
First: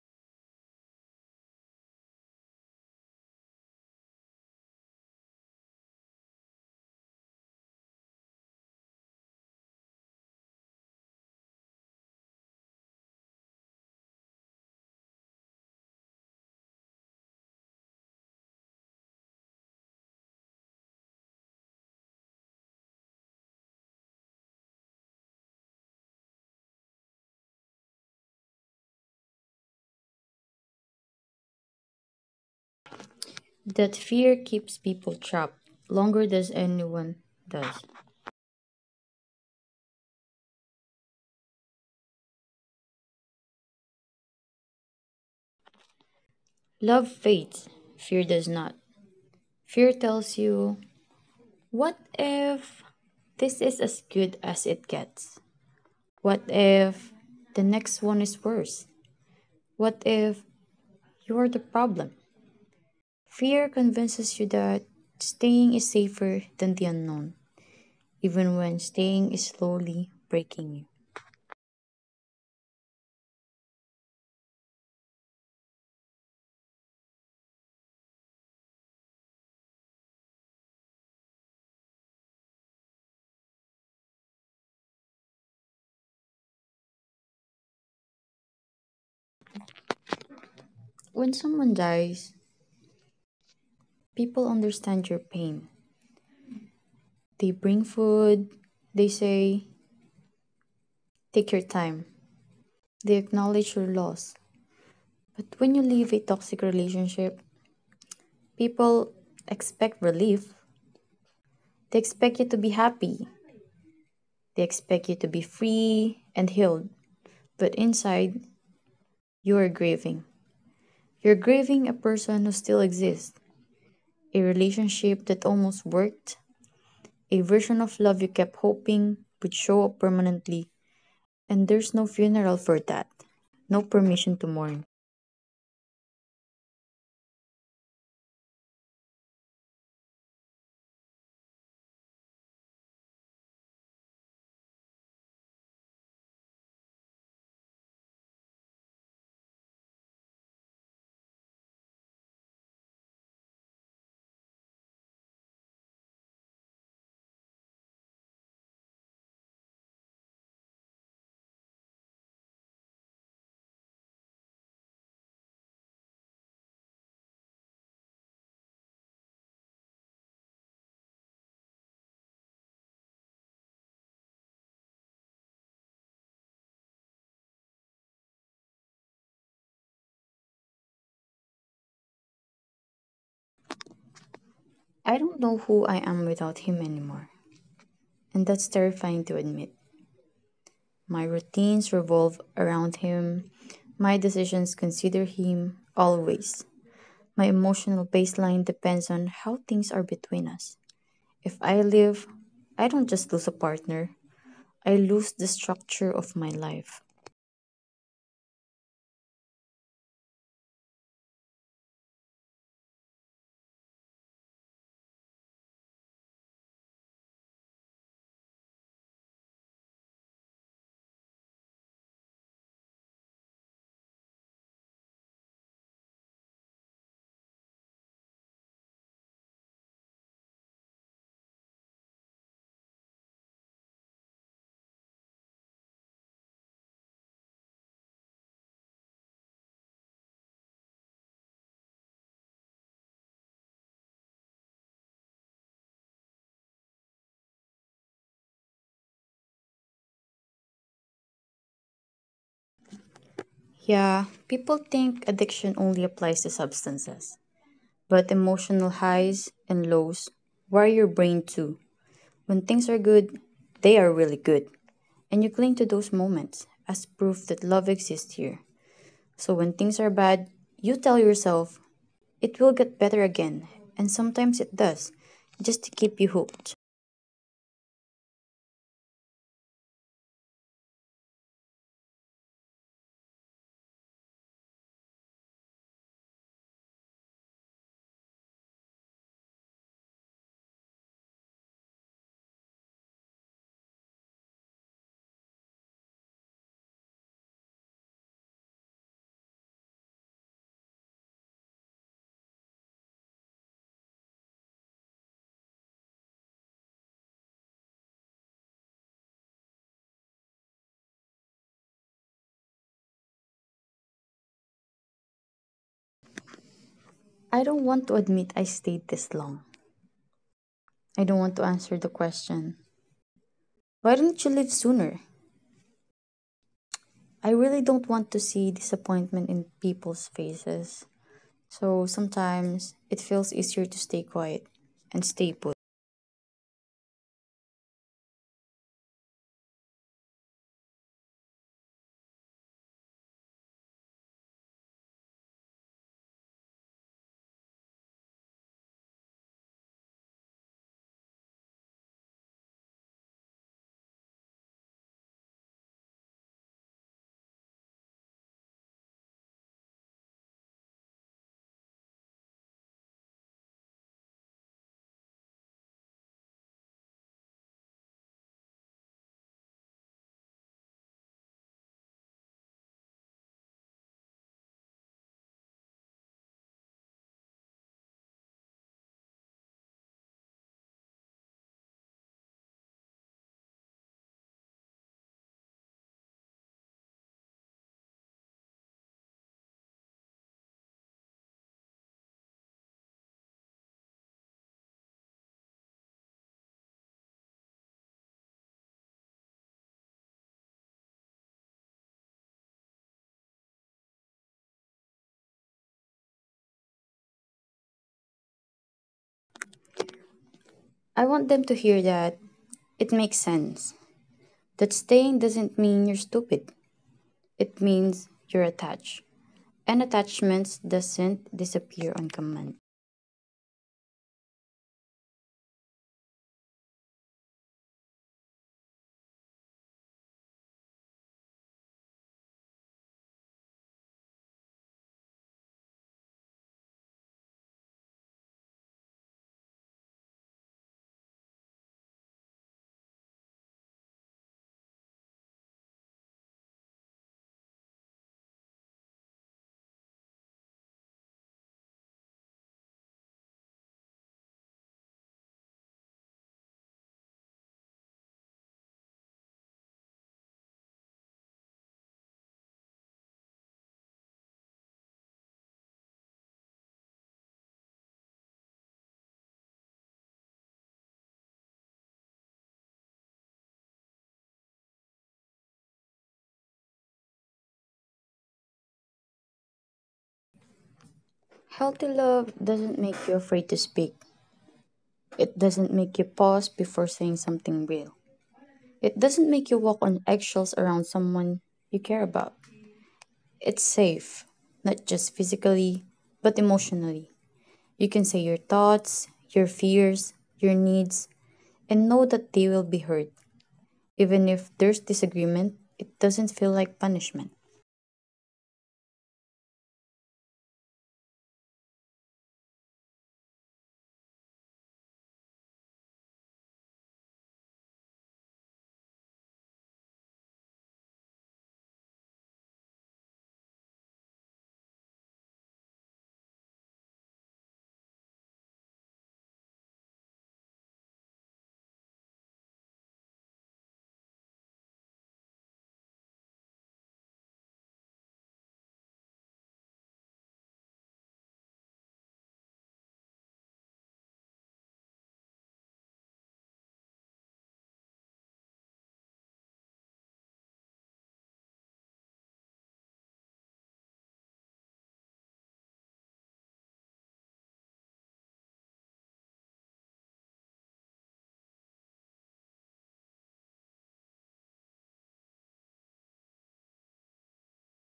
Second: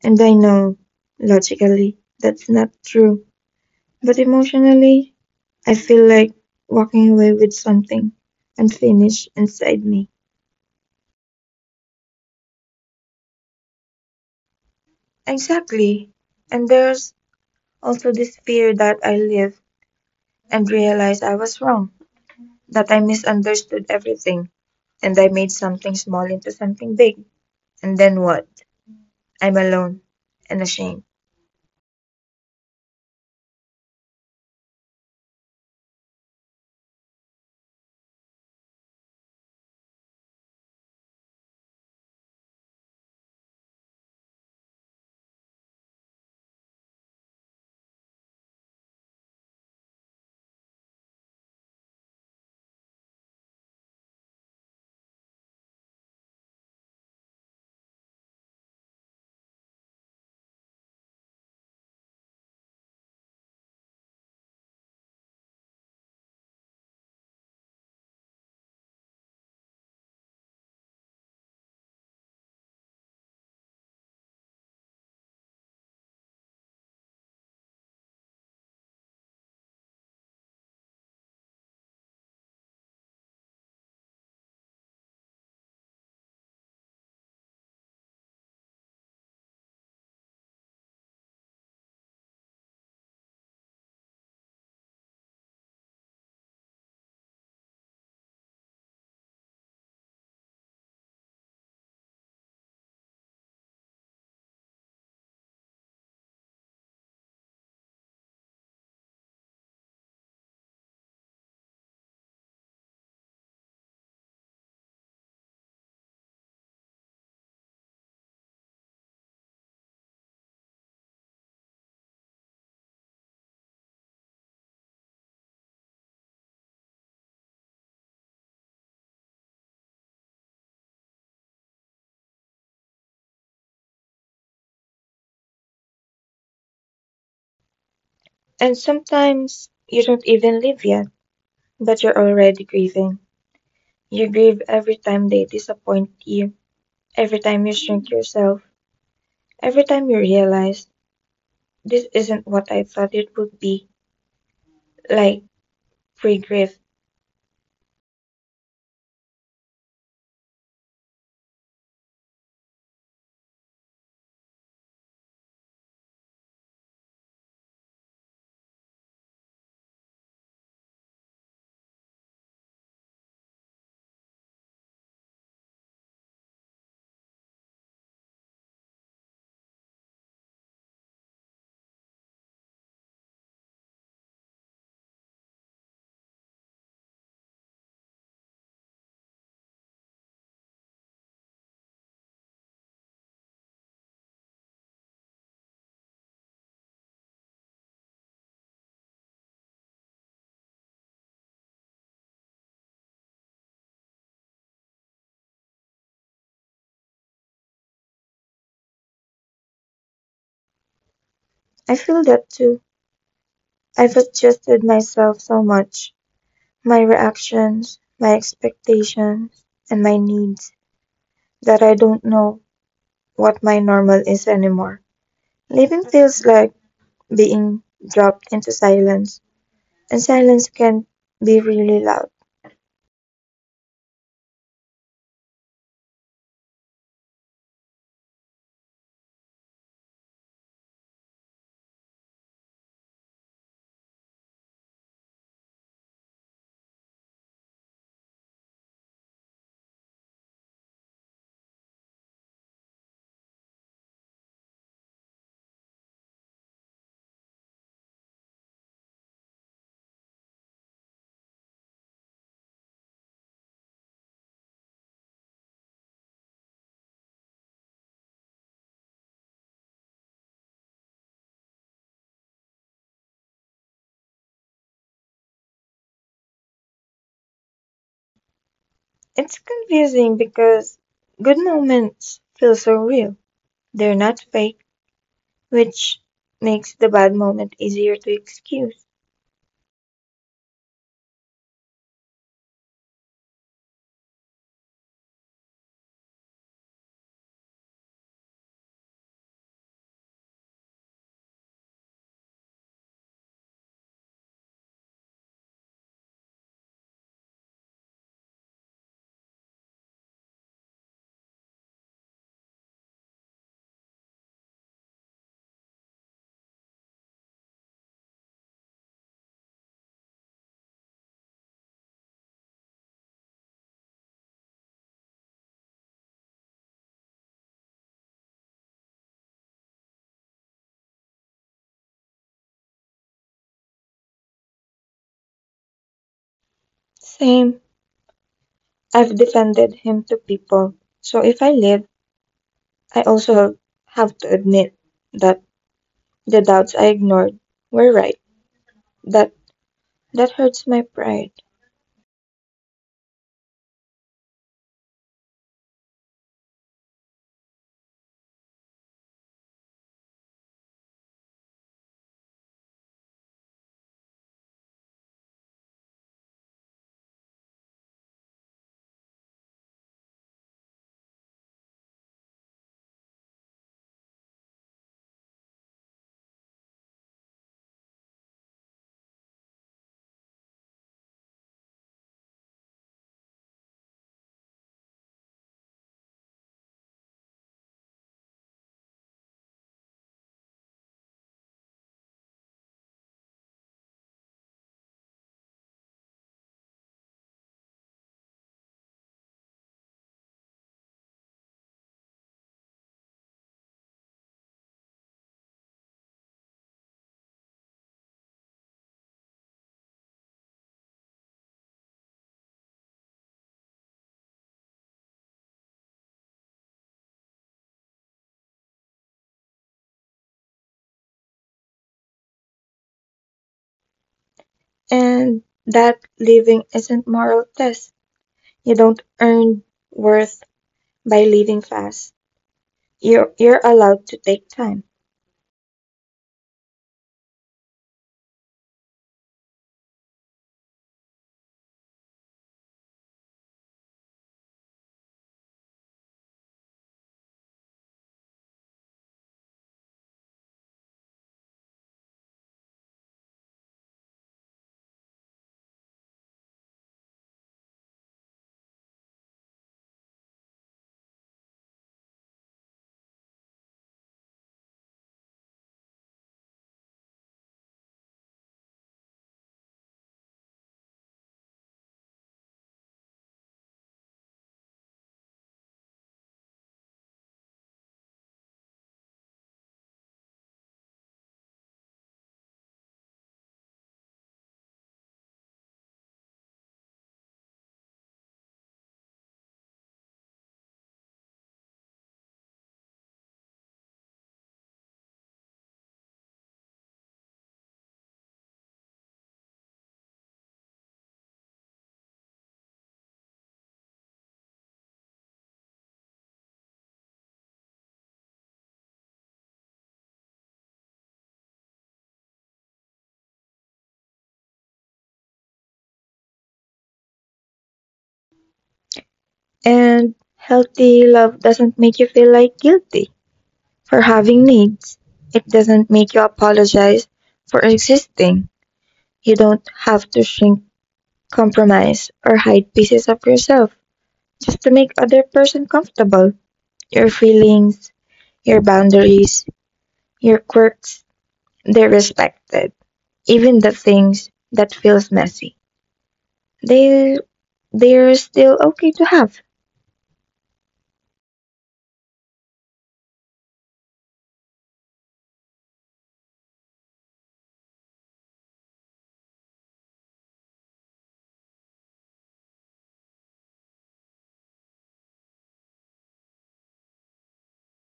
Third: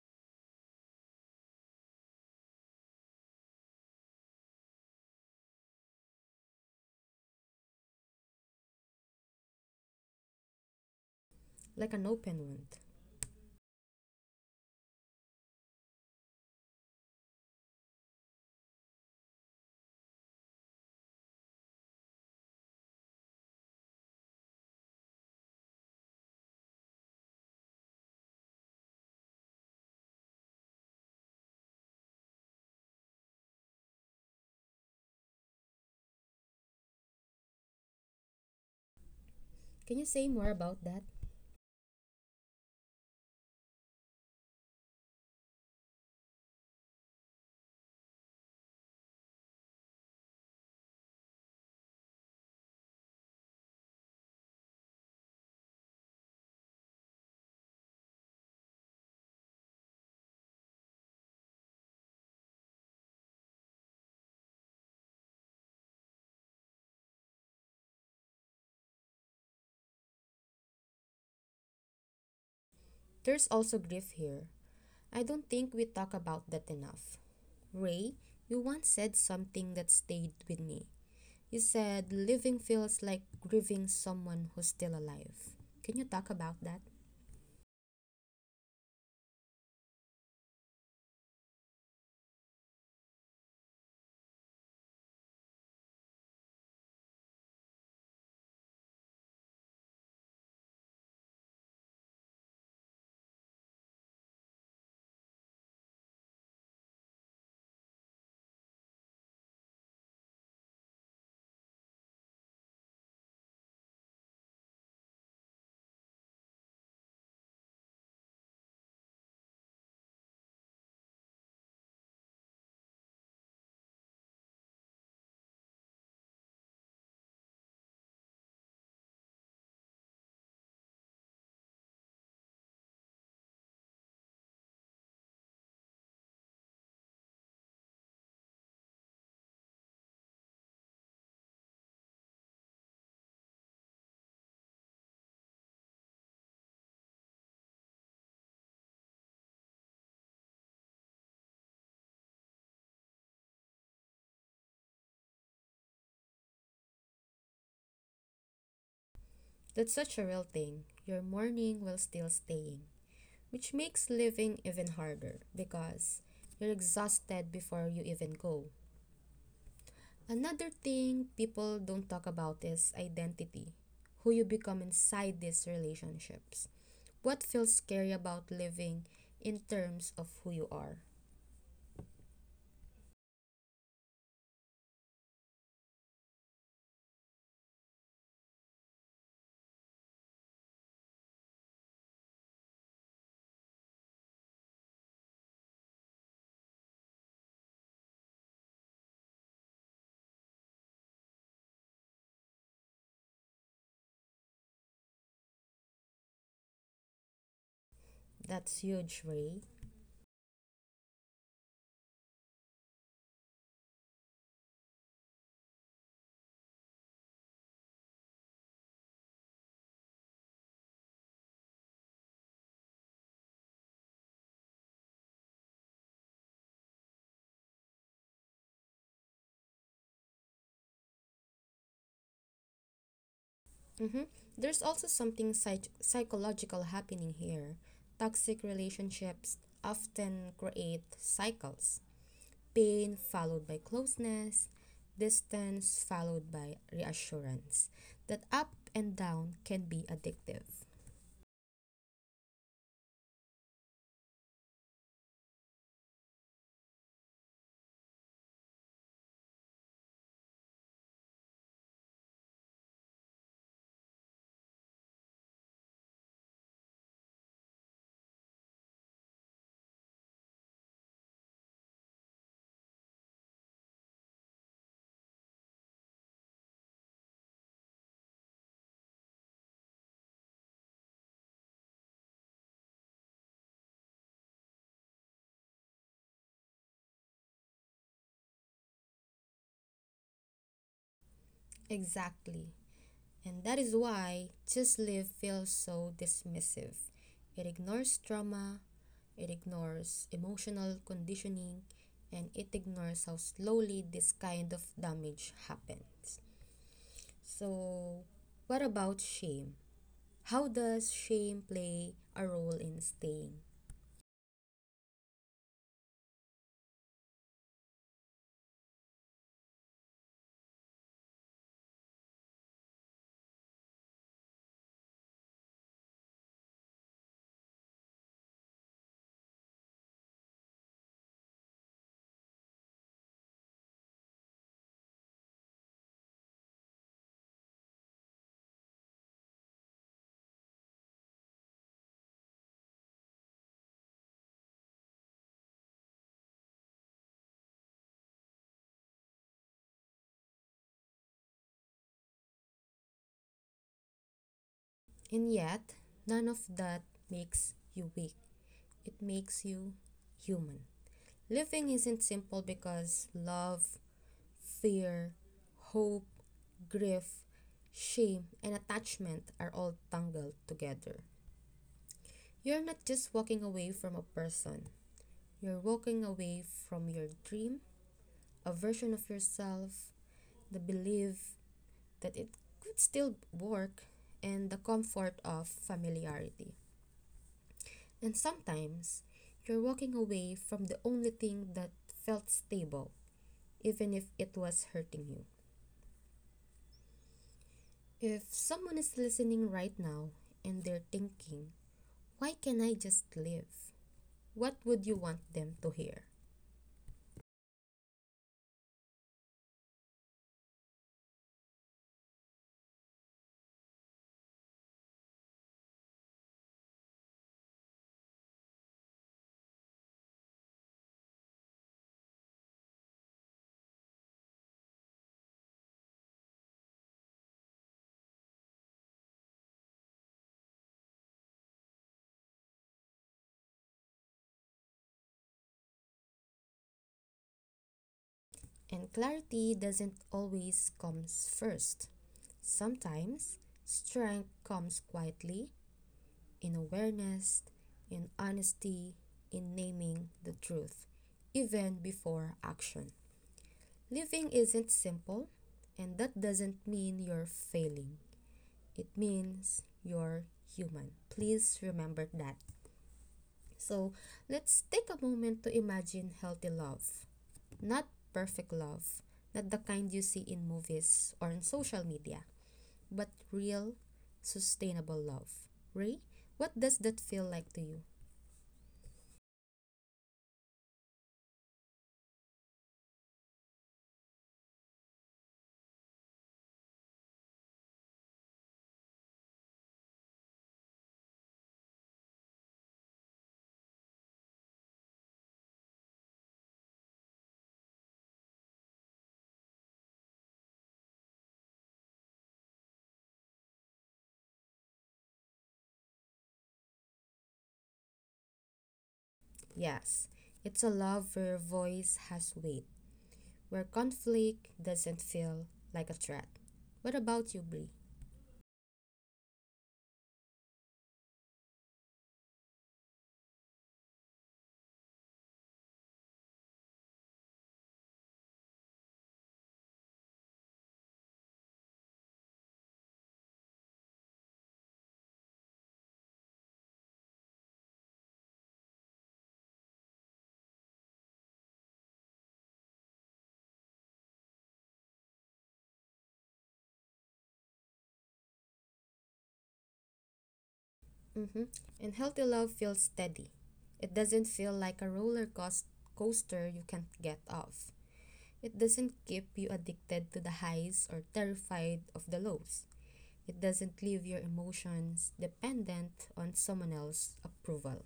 S3: And I know, logically, that's not true. But emotionally, I feel like walking away with something unfinished inside me.
S1: Like an open wound.
S3: Exactly. And there's also this fear that I live and realize I was wrong, that I misunderstood everything, and I made something small into something big. And then what? I'm alone and ashamed.
S2: That fear keeps people trapped longer than anyone does.
S1: Can you say more about that?
S2: Love fades, fear does not. Fear tells you, what if this is as good as it gets? What if the next one is worse? What if you're the problem? Fear convinces you that staying is safer than the unknown, even when staying is slowly breaking you.
S1: There's also grief here. I don't think we talk about that enough. Ray, you once said something that stayed with me. You said living feels like grieving someone who's still alive. Can you talk about that?
S2: When someone dies, people understand your pain. They bring food. They say, take your time. They acknowledge your loss. But when you leave a toxic relationship, people expect relief. They expect you to be happy. They expect you to be free and healed. But inside, you are grieving. You're grieving a person who still exists, a relationship that almost worked, a version of love you kept hoping would show up permanently. And there's no funeral for that. No permission to mourn.
S3: And sometimes you don't even live yet, but you're already grieving. You grieve every time they disappoint you, every time you shrink yourself, every time you realize this isn't what I thought it would be, like pre grief.
S1: That's such a real thing. You're mourning while still staying, which makes living even harder because you're exhausted before you even go. Another thing people don't talk about is identity, who you become inside these relationships. What feels scary about living in terms of who you are?
S2: I don't know who I am without him anymore. And that's terrifying to admit. My routines revolve around him. My decisions consider him always. My emotional baseline depends on how things are between us. If I leave, I don't just lose a partner, I lose the structure of my life.
S1: That's huge, Ray.
S3: I feel that too. I've adjusted myself so much, my reactions, my expectations, and my needs, that I don't know what my normal is anymore. Living feels like being dropped into silence. And silence can be really loud.
S1: Mm-hmm. There's also something psychological happening here. Toxic relationships often create cycles, pain followed by closeness, distance followed by reassurance. That up and down can be addictive.
S2: Yeah, people think addiction only applies to substances, but emotional highs and lows wire your brain too. When things are good, they are really good, and you cling to those moments as proof that love exists here. So when things are bad, you tell yourself it will get better again, and sometimes it does, just to keep you hooked.
S3: It's confusing because good moments feel so real. They're not fake, which makes the bad moment easier to excuse.
S1: Exactly. And that is why just live feels so dismissive. It ignores trauma, it ignores emotional conditioning, and it ignores how slowly this kind of damage happens. So, what about shame? How does shame play a role in staying?
S2: I don't want to admit I stayed this long. I don't want to answer the question, why didn't you leave sooner? I really don't want to see disappointment in people's faces. So sometimes it feels easier to stay quiet and stay put.
S3: Same, I've defended him to people. So if I live, I also have to admit that the doubts I ignored were right. That that hurts my pride.
S1: And yet, none of that makes you weak. It makes you human. Living isn't simple because love, fear, hope, grief, shame, and attachment are all tangled together. You're not just walking away from a person, you're walking away from your dream, a version of yourself, the belief that it could still work, and the comfort of familiarity. And sometimes you're walking away from the only thing that felt stable, even if it was hurting you. If someone is listening right now and they're thinking, why can I just live? What would you want them to hear?
S2: I want them to hear that it makes sense. That staying doesn't mean you're stupid. It means you're attached. And attachments doesn't disappear on command.
S3: And that living isn't moral test. You don't earn worth by living fast. You're allowed to take time.
S1: And clarity doesn't always comes first. Sometimes strength comes quietly in awareness, in honesty, in naming the truth, even before action. Living isn't simple, and that doesn't mean you're failing. It means you're human. Please remember that. So, let's take a moment to imagine healthy love. Not perfect love, not the kind you see in movies or on social media, but real, sustainable love. Ray, what does that feel like to you?
S2: Healthy love doesn't make you afraid to speak. It doesn't make you pause before saying something real. It doesn't make you walk on eggshells around someone you care about. It's safe, not just physically, but emotionally. You can say your thoughts, your fears, your needs, and know that they will be heard. Even if there's disagreement, it doesn't feel like punishment.
S1: Yes, it's a love where your voice has weight, where conflict doesn't feel like a threat. What about you, Blee?
S3: And healthy love doesn't make you feel like guilty for having needs. It doesn't make you apologize for existing. You don't have to shrink, compromise, or hide pieces of yourself just to make other person comfortable. Your feelings, your boundaries, your quirks, they're respected. Even the things that feels messy. They they're still okay to have.
S1: Mm-hmm. And healthy love feels steady. It doesn't feel like a roller coaster you can't get off. It doesn't keep you addicted to the highs or terrified of the lows. It doesn't leave your emotions dependent on someone else's approval.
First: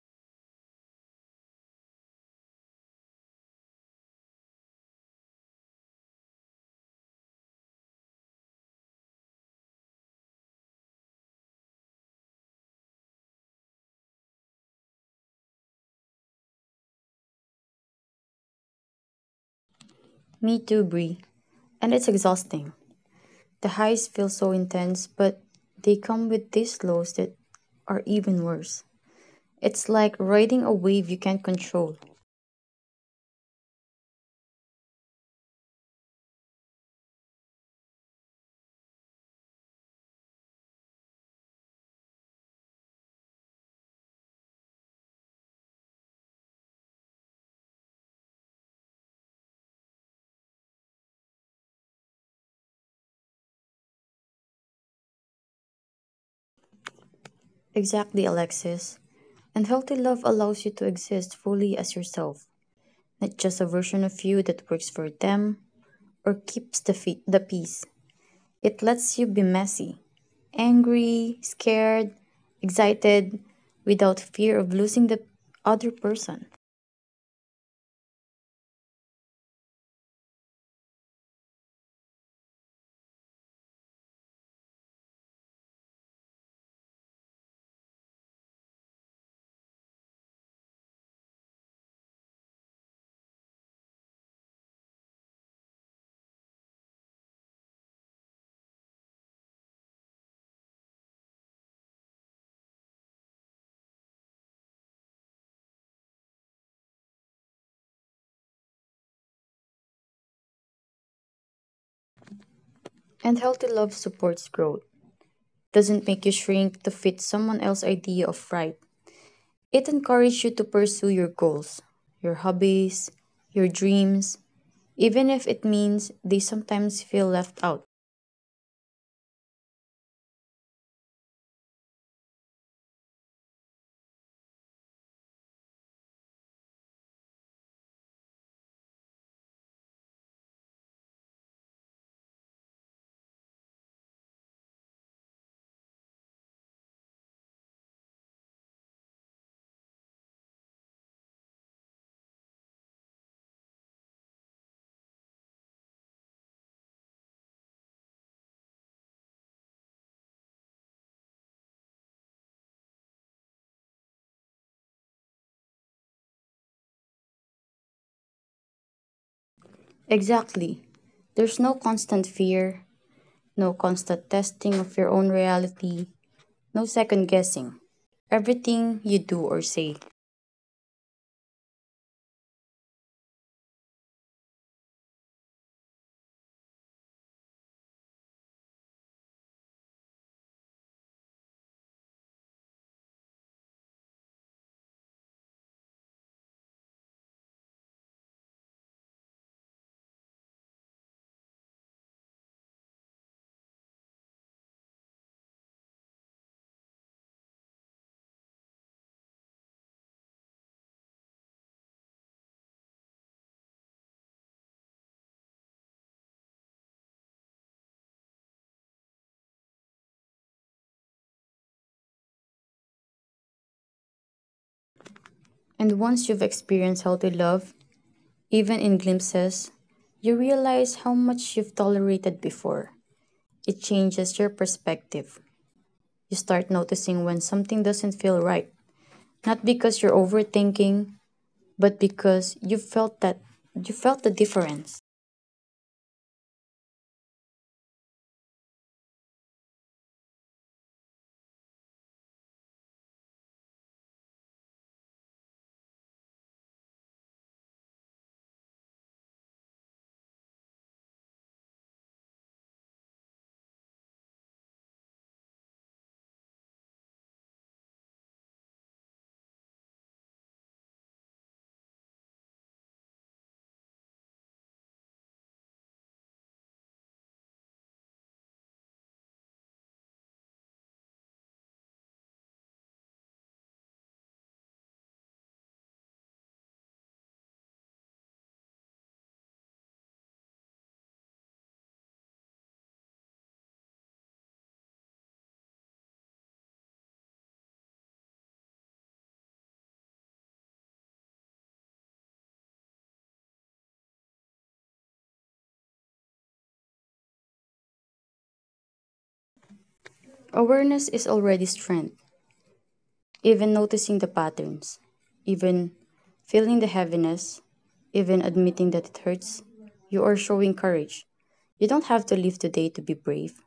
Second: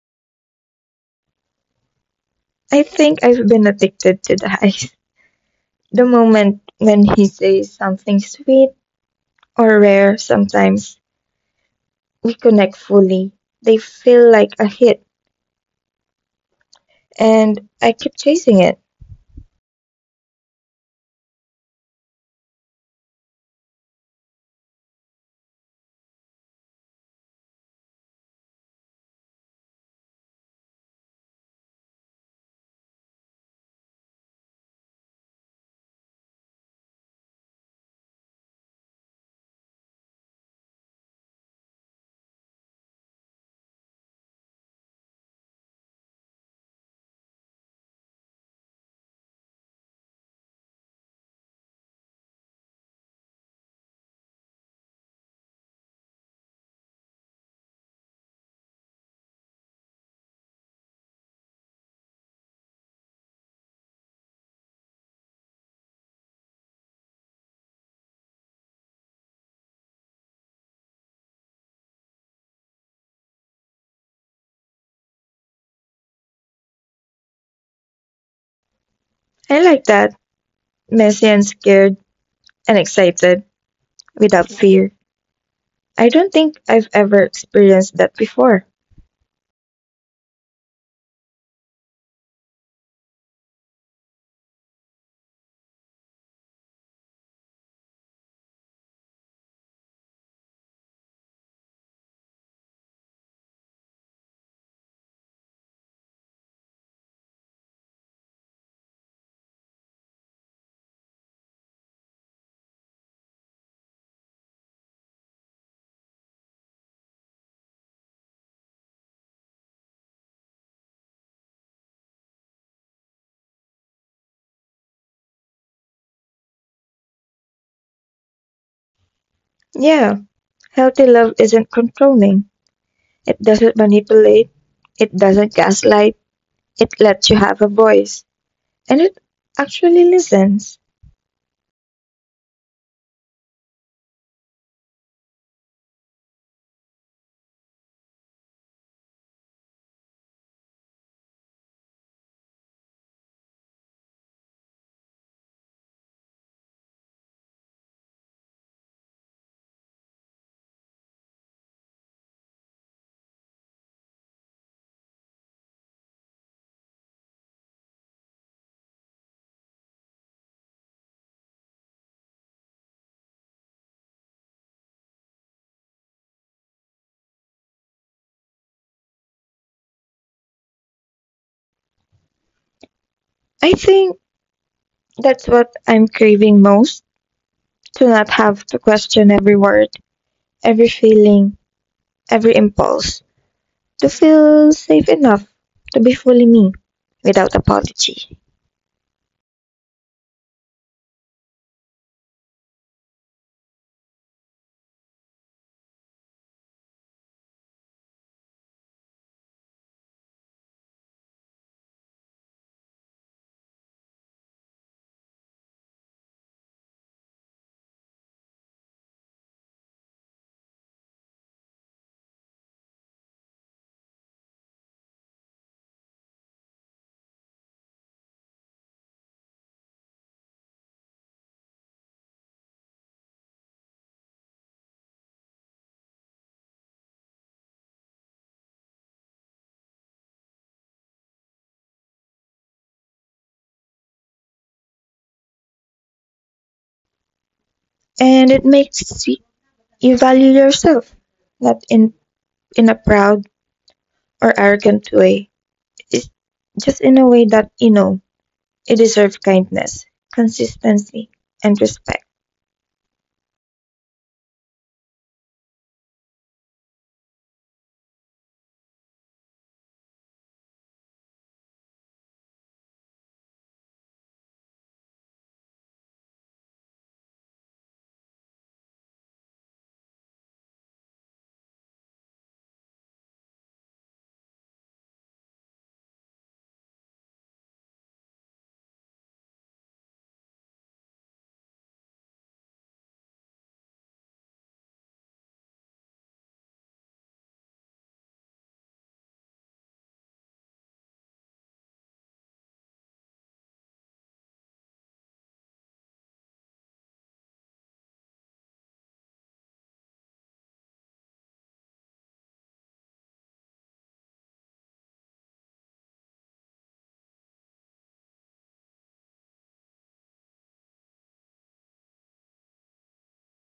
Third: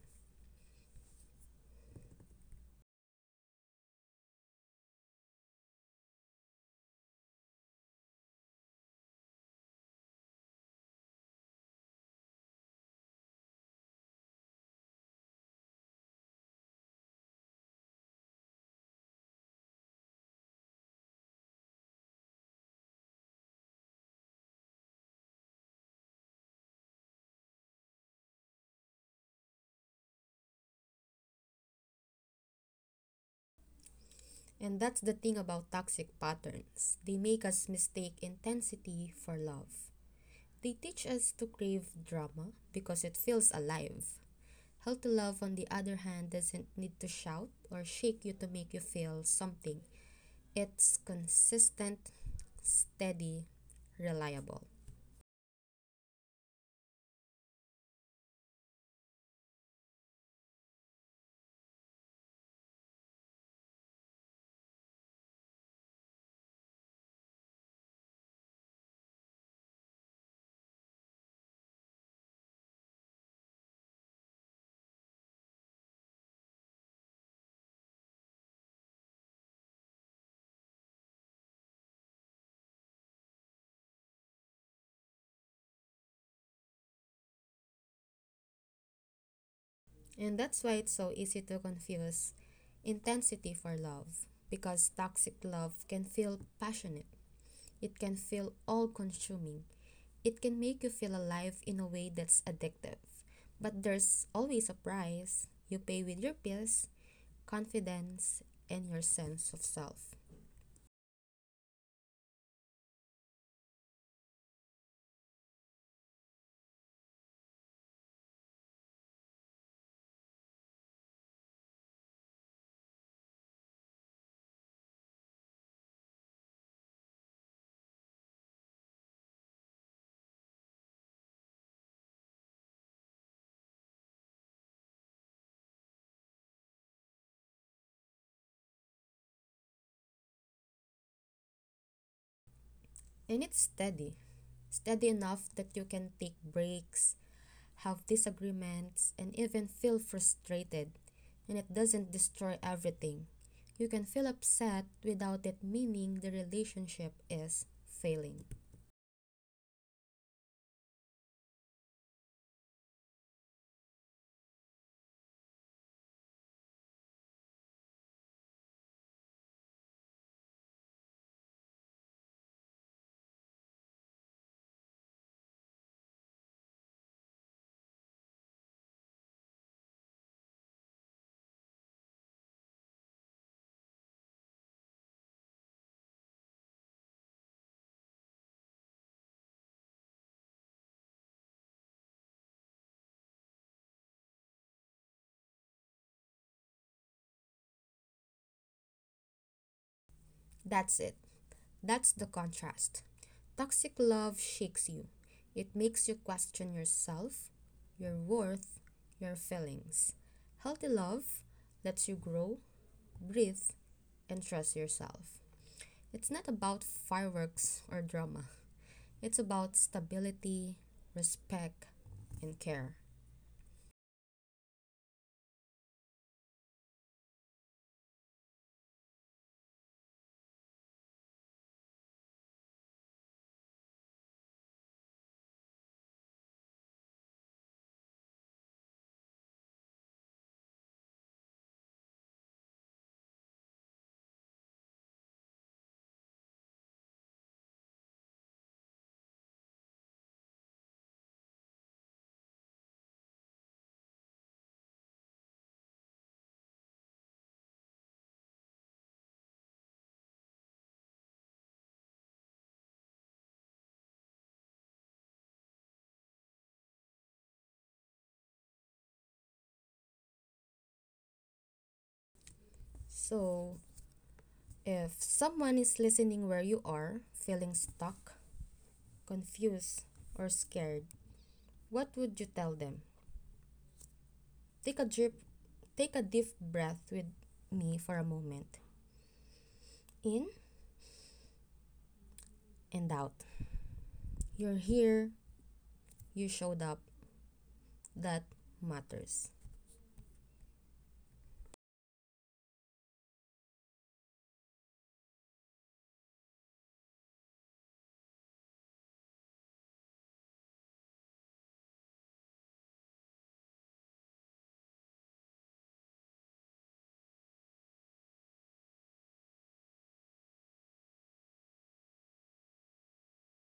S3: I think I've been addicted to the eyes. The moment when he says something sweet or rare, sometimes we connect fully. They feel like a hit, and I keep chasing it.
S2: Me too, Brie. And it's exhausting. The highs feel so intense, but they come with these lows that are even worse. It's like riding a wave you can't control.
S1: And that's the thing about toxic patterns. They make us mistake intensity for love. They teach us to crave drama because it feels alive. Healthy love, on the other hand, doesn't need to shout or shake you to make you feel something. It's consistent, steady, reliable.
S2: Exactly, Alexis. And healthy love allows you to exist fully as yourself, not just a version of you that works for them or keeps the, the peace. It lets you be messy, angry, scared, excited, without fear of losing the other person.
S3: I like that. Messy and scared and excited without fear. I don't think I've ever experienced that before.
S1: And that's why it's so easy to confuse intensity for love, because toxic love can feel passionate, it can feel all consuming. It can make you feel alive in a way that's addictive. But there's always a price you pay with your peace, confidence, and your sense of self.
S2: And healthy love supports growth, doesn't make you shrink to fit someone else's idea of right. It encourages you to pursue your goals, your hobbies, your dreams, even if it means they sometimes feel left out.
S3: Yeah, healthy love isn't controlling. It doesn't manipulate, it doesn't gaslight, it lets you have a voice, and it actually listens.
S1: And it's steady. Steady enough that you can take breaks, have disagreements, and even feel frustrated. And it doesn't destroy everything. You can feel upset without it meaning the relationship is failing.
S2: Exactly. There's no constant fear, no constant testing of your own reality, no second guessing. Everything you do or say.
S3: I think that's what I'm craving most, to not have to question every word, every feeling, every impulse, to feel safe enough to be fully me without apology.
S1: That's it. That's the contrast. Toxic love shakes you, it makes you question yourself, your worth, your feelings. Healthy love lets you grow, breathe, and trust yourself. It's not about fireworks or drama. It's about stability, respect, and care.
S2: And once you've experienced how to love, even in glimpses, you realize how much you've tolerated before. It changes your perspective. You start noticing when something doesn't feel right. Not because you're overthinking, but because you felt the difference.
S3: And it makes you value yourself, not in a proud or arrogant way, it's just in a way that you know it deserves kindness, consistency, and respect.
S1: So, if someone is listening where you are, feeling stuck, confused, or scared, what would you tell them? Take a drip, Take a deep breath with me for a moment. In and out. You're here, you showed up. That matters.
S2: Awareness is already strength. Even noticing the patterns, even feeling the heaviness, even admitting that it hurts, you are showing courage. You don't have to live today to be brave.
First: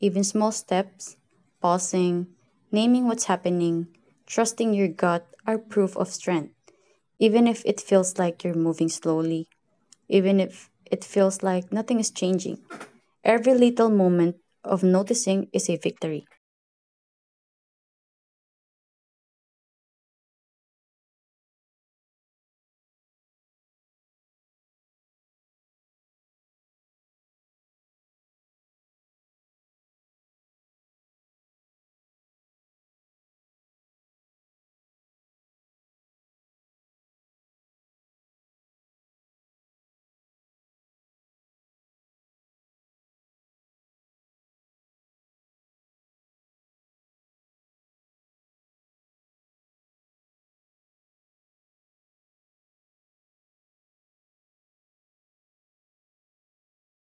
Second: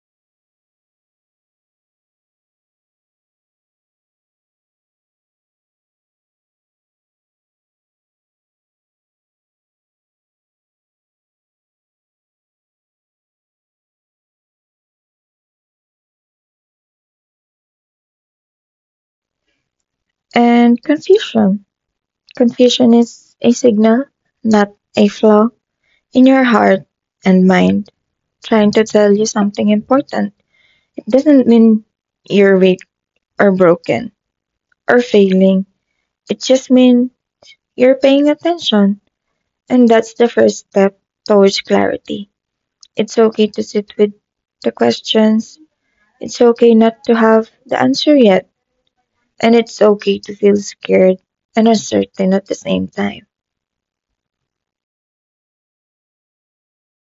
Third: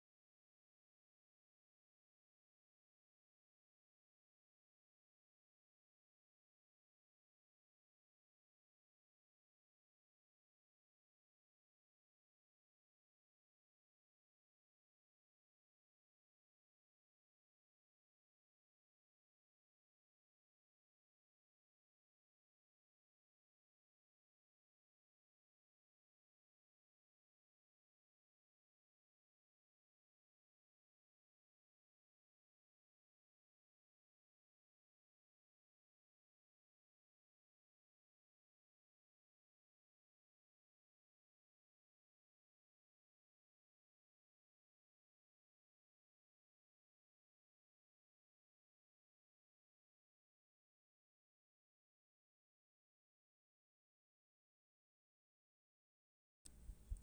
S2: Even small steps, pausing, naming what's happening, trusting your gut are proof of strength. Even if it feels like you're moving slowly, even if it feels like nothing is changing, every little moment of noticing is a victory.
S3: And confusion. Confusion is a signal, not a flaw, in your heart and mind trying to tell you something important. It doesn't mean you're weak or broken or failing. It just means you're paying attention. And that's the first step towards clarity. It's okay to sit with the questions. It's okay not to have the answer yet. And it's okay to feel scared and uncertain at the same time.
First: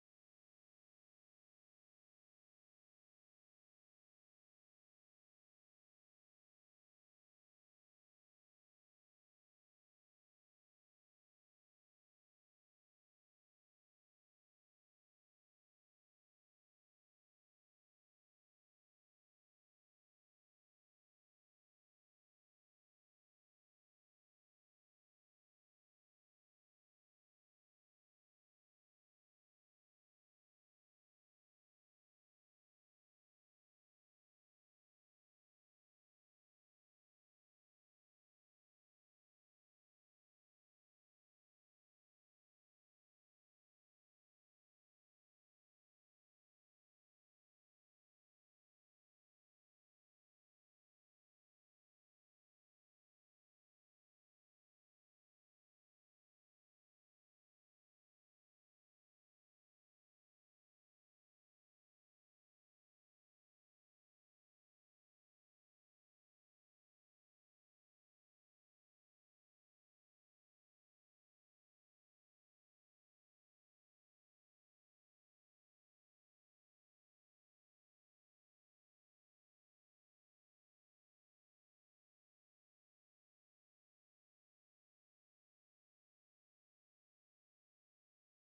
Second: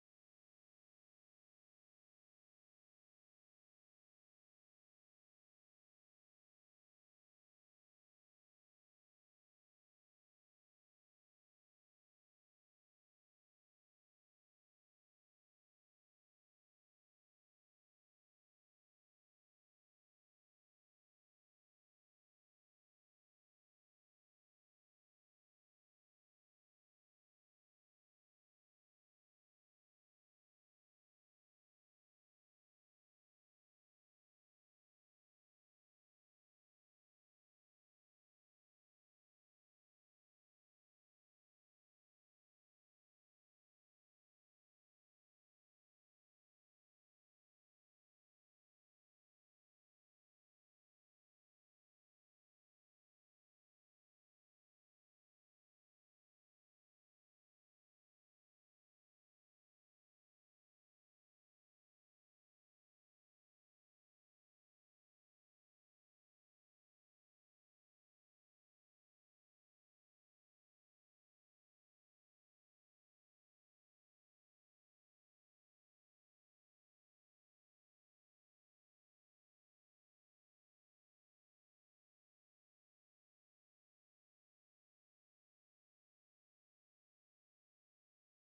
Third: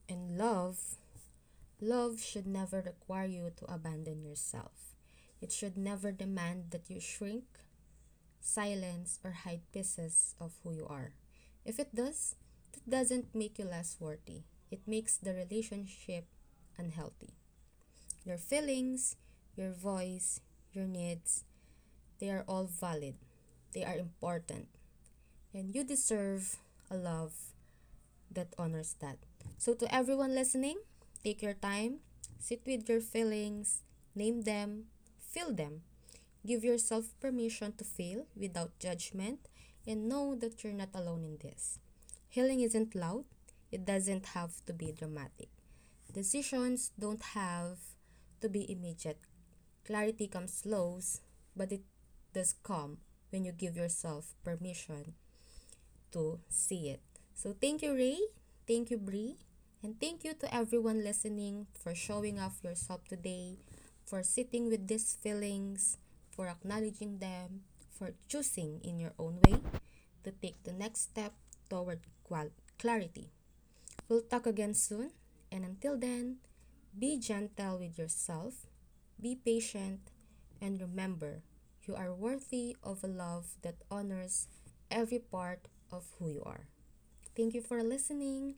S1: And love, love should never require you to abandon yourself. It should never demand that you shrink, silence, or hide pieces of who you are. If it does, that doesn't make you less worthy. It makes the relationship unhealthy. Your feelings, your voice, your needs, they are all valid, they are important, and you deserve a love that honors that. So, to everyone listening, take your time, sit with your feelings, name them, feel them. Give yourself permission to feel without judgment, and know that you're not alone in this. Healing isn't loud, it doesn't have to be dramatic. Decisions don't have to be immediate. Clarity comes slow, but it does come when you give yourself permission to see it. So thank you, Ray. Thank you, Bree. And thank you to everyone listening for showing off yourself today, for sitting with these feelings, for acknowledging them, for choosing in your own way to take the next step toward clarity. We'll talk again soon, and until then, be gentle with yourself, be patient, and remember you are worthy of a love that honors every part of who you are. Thank you for listening.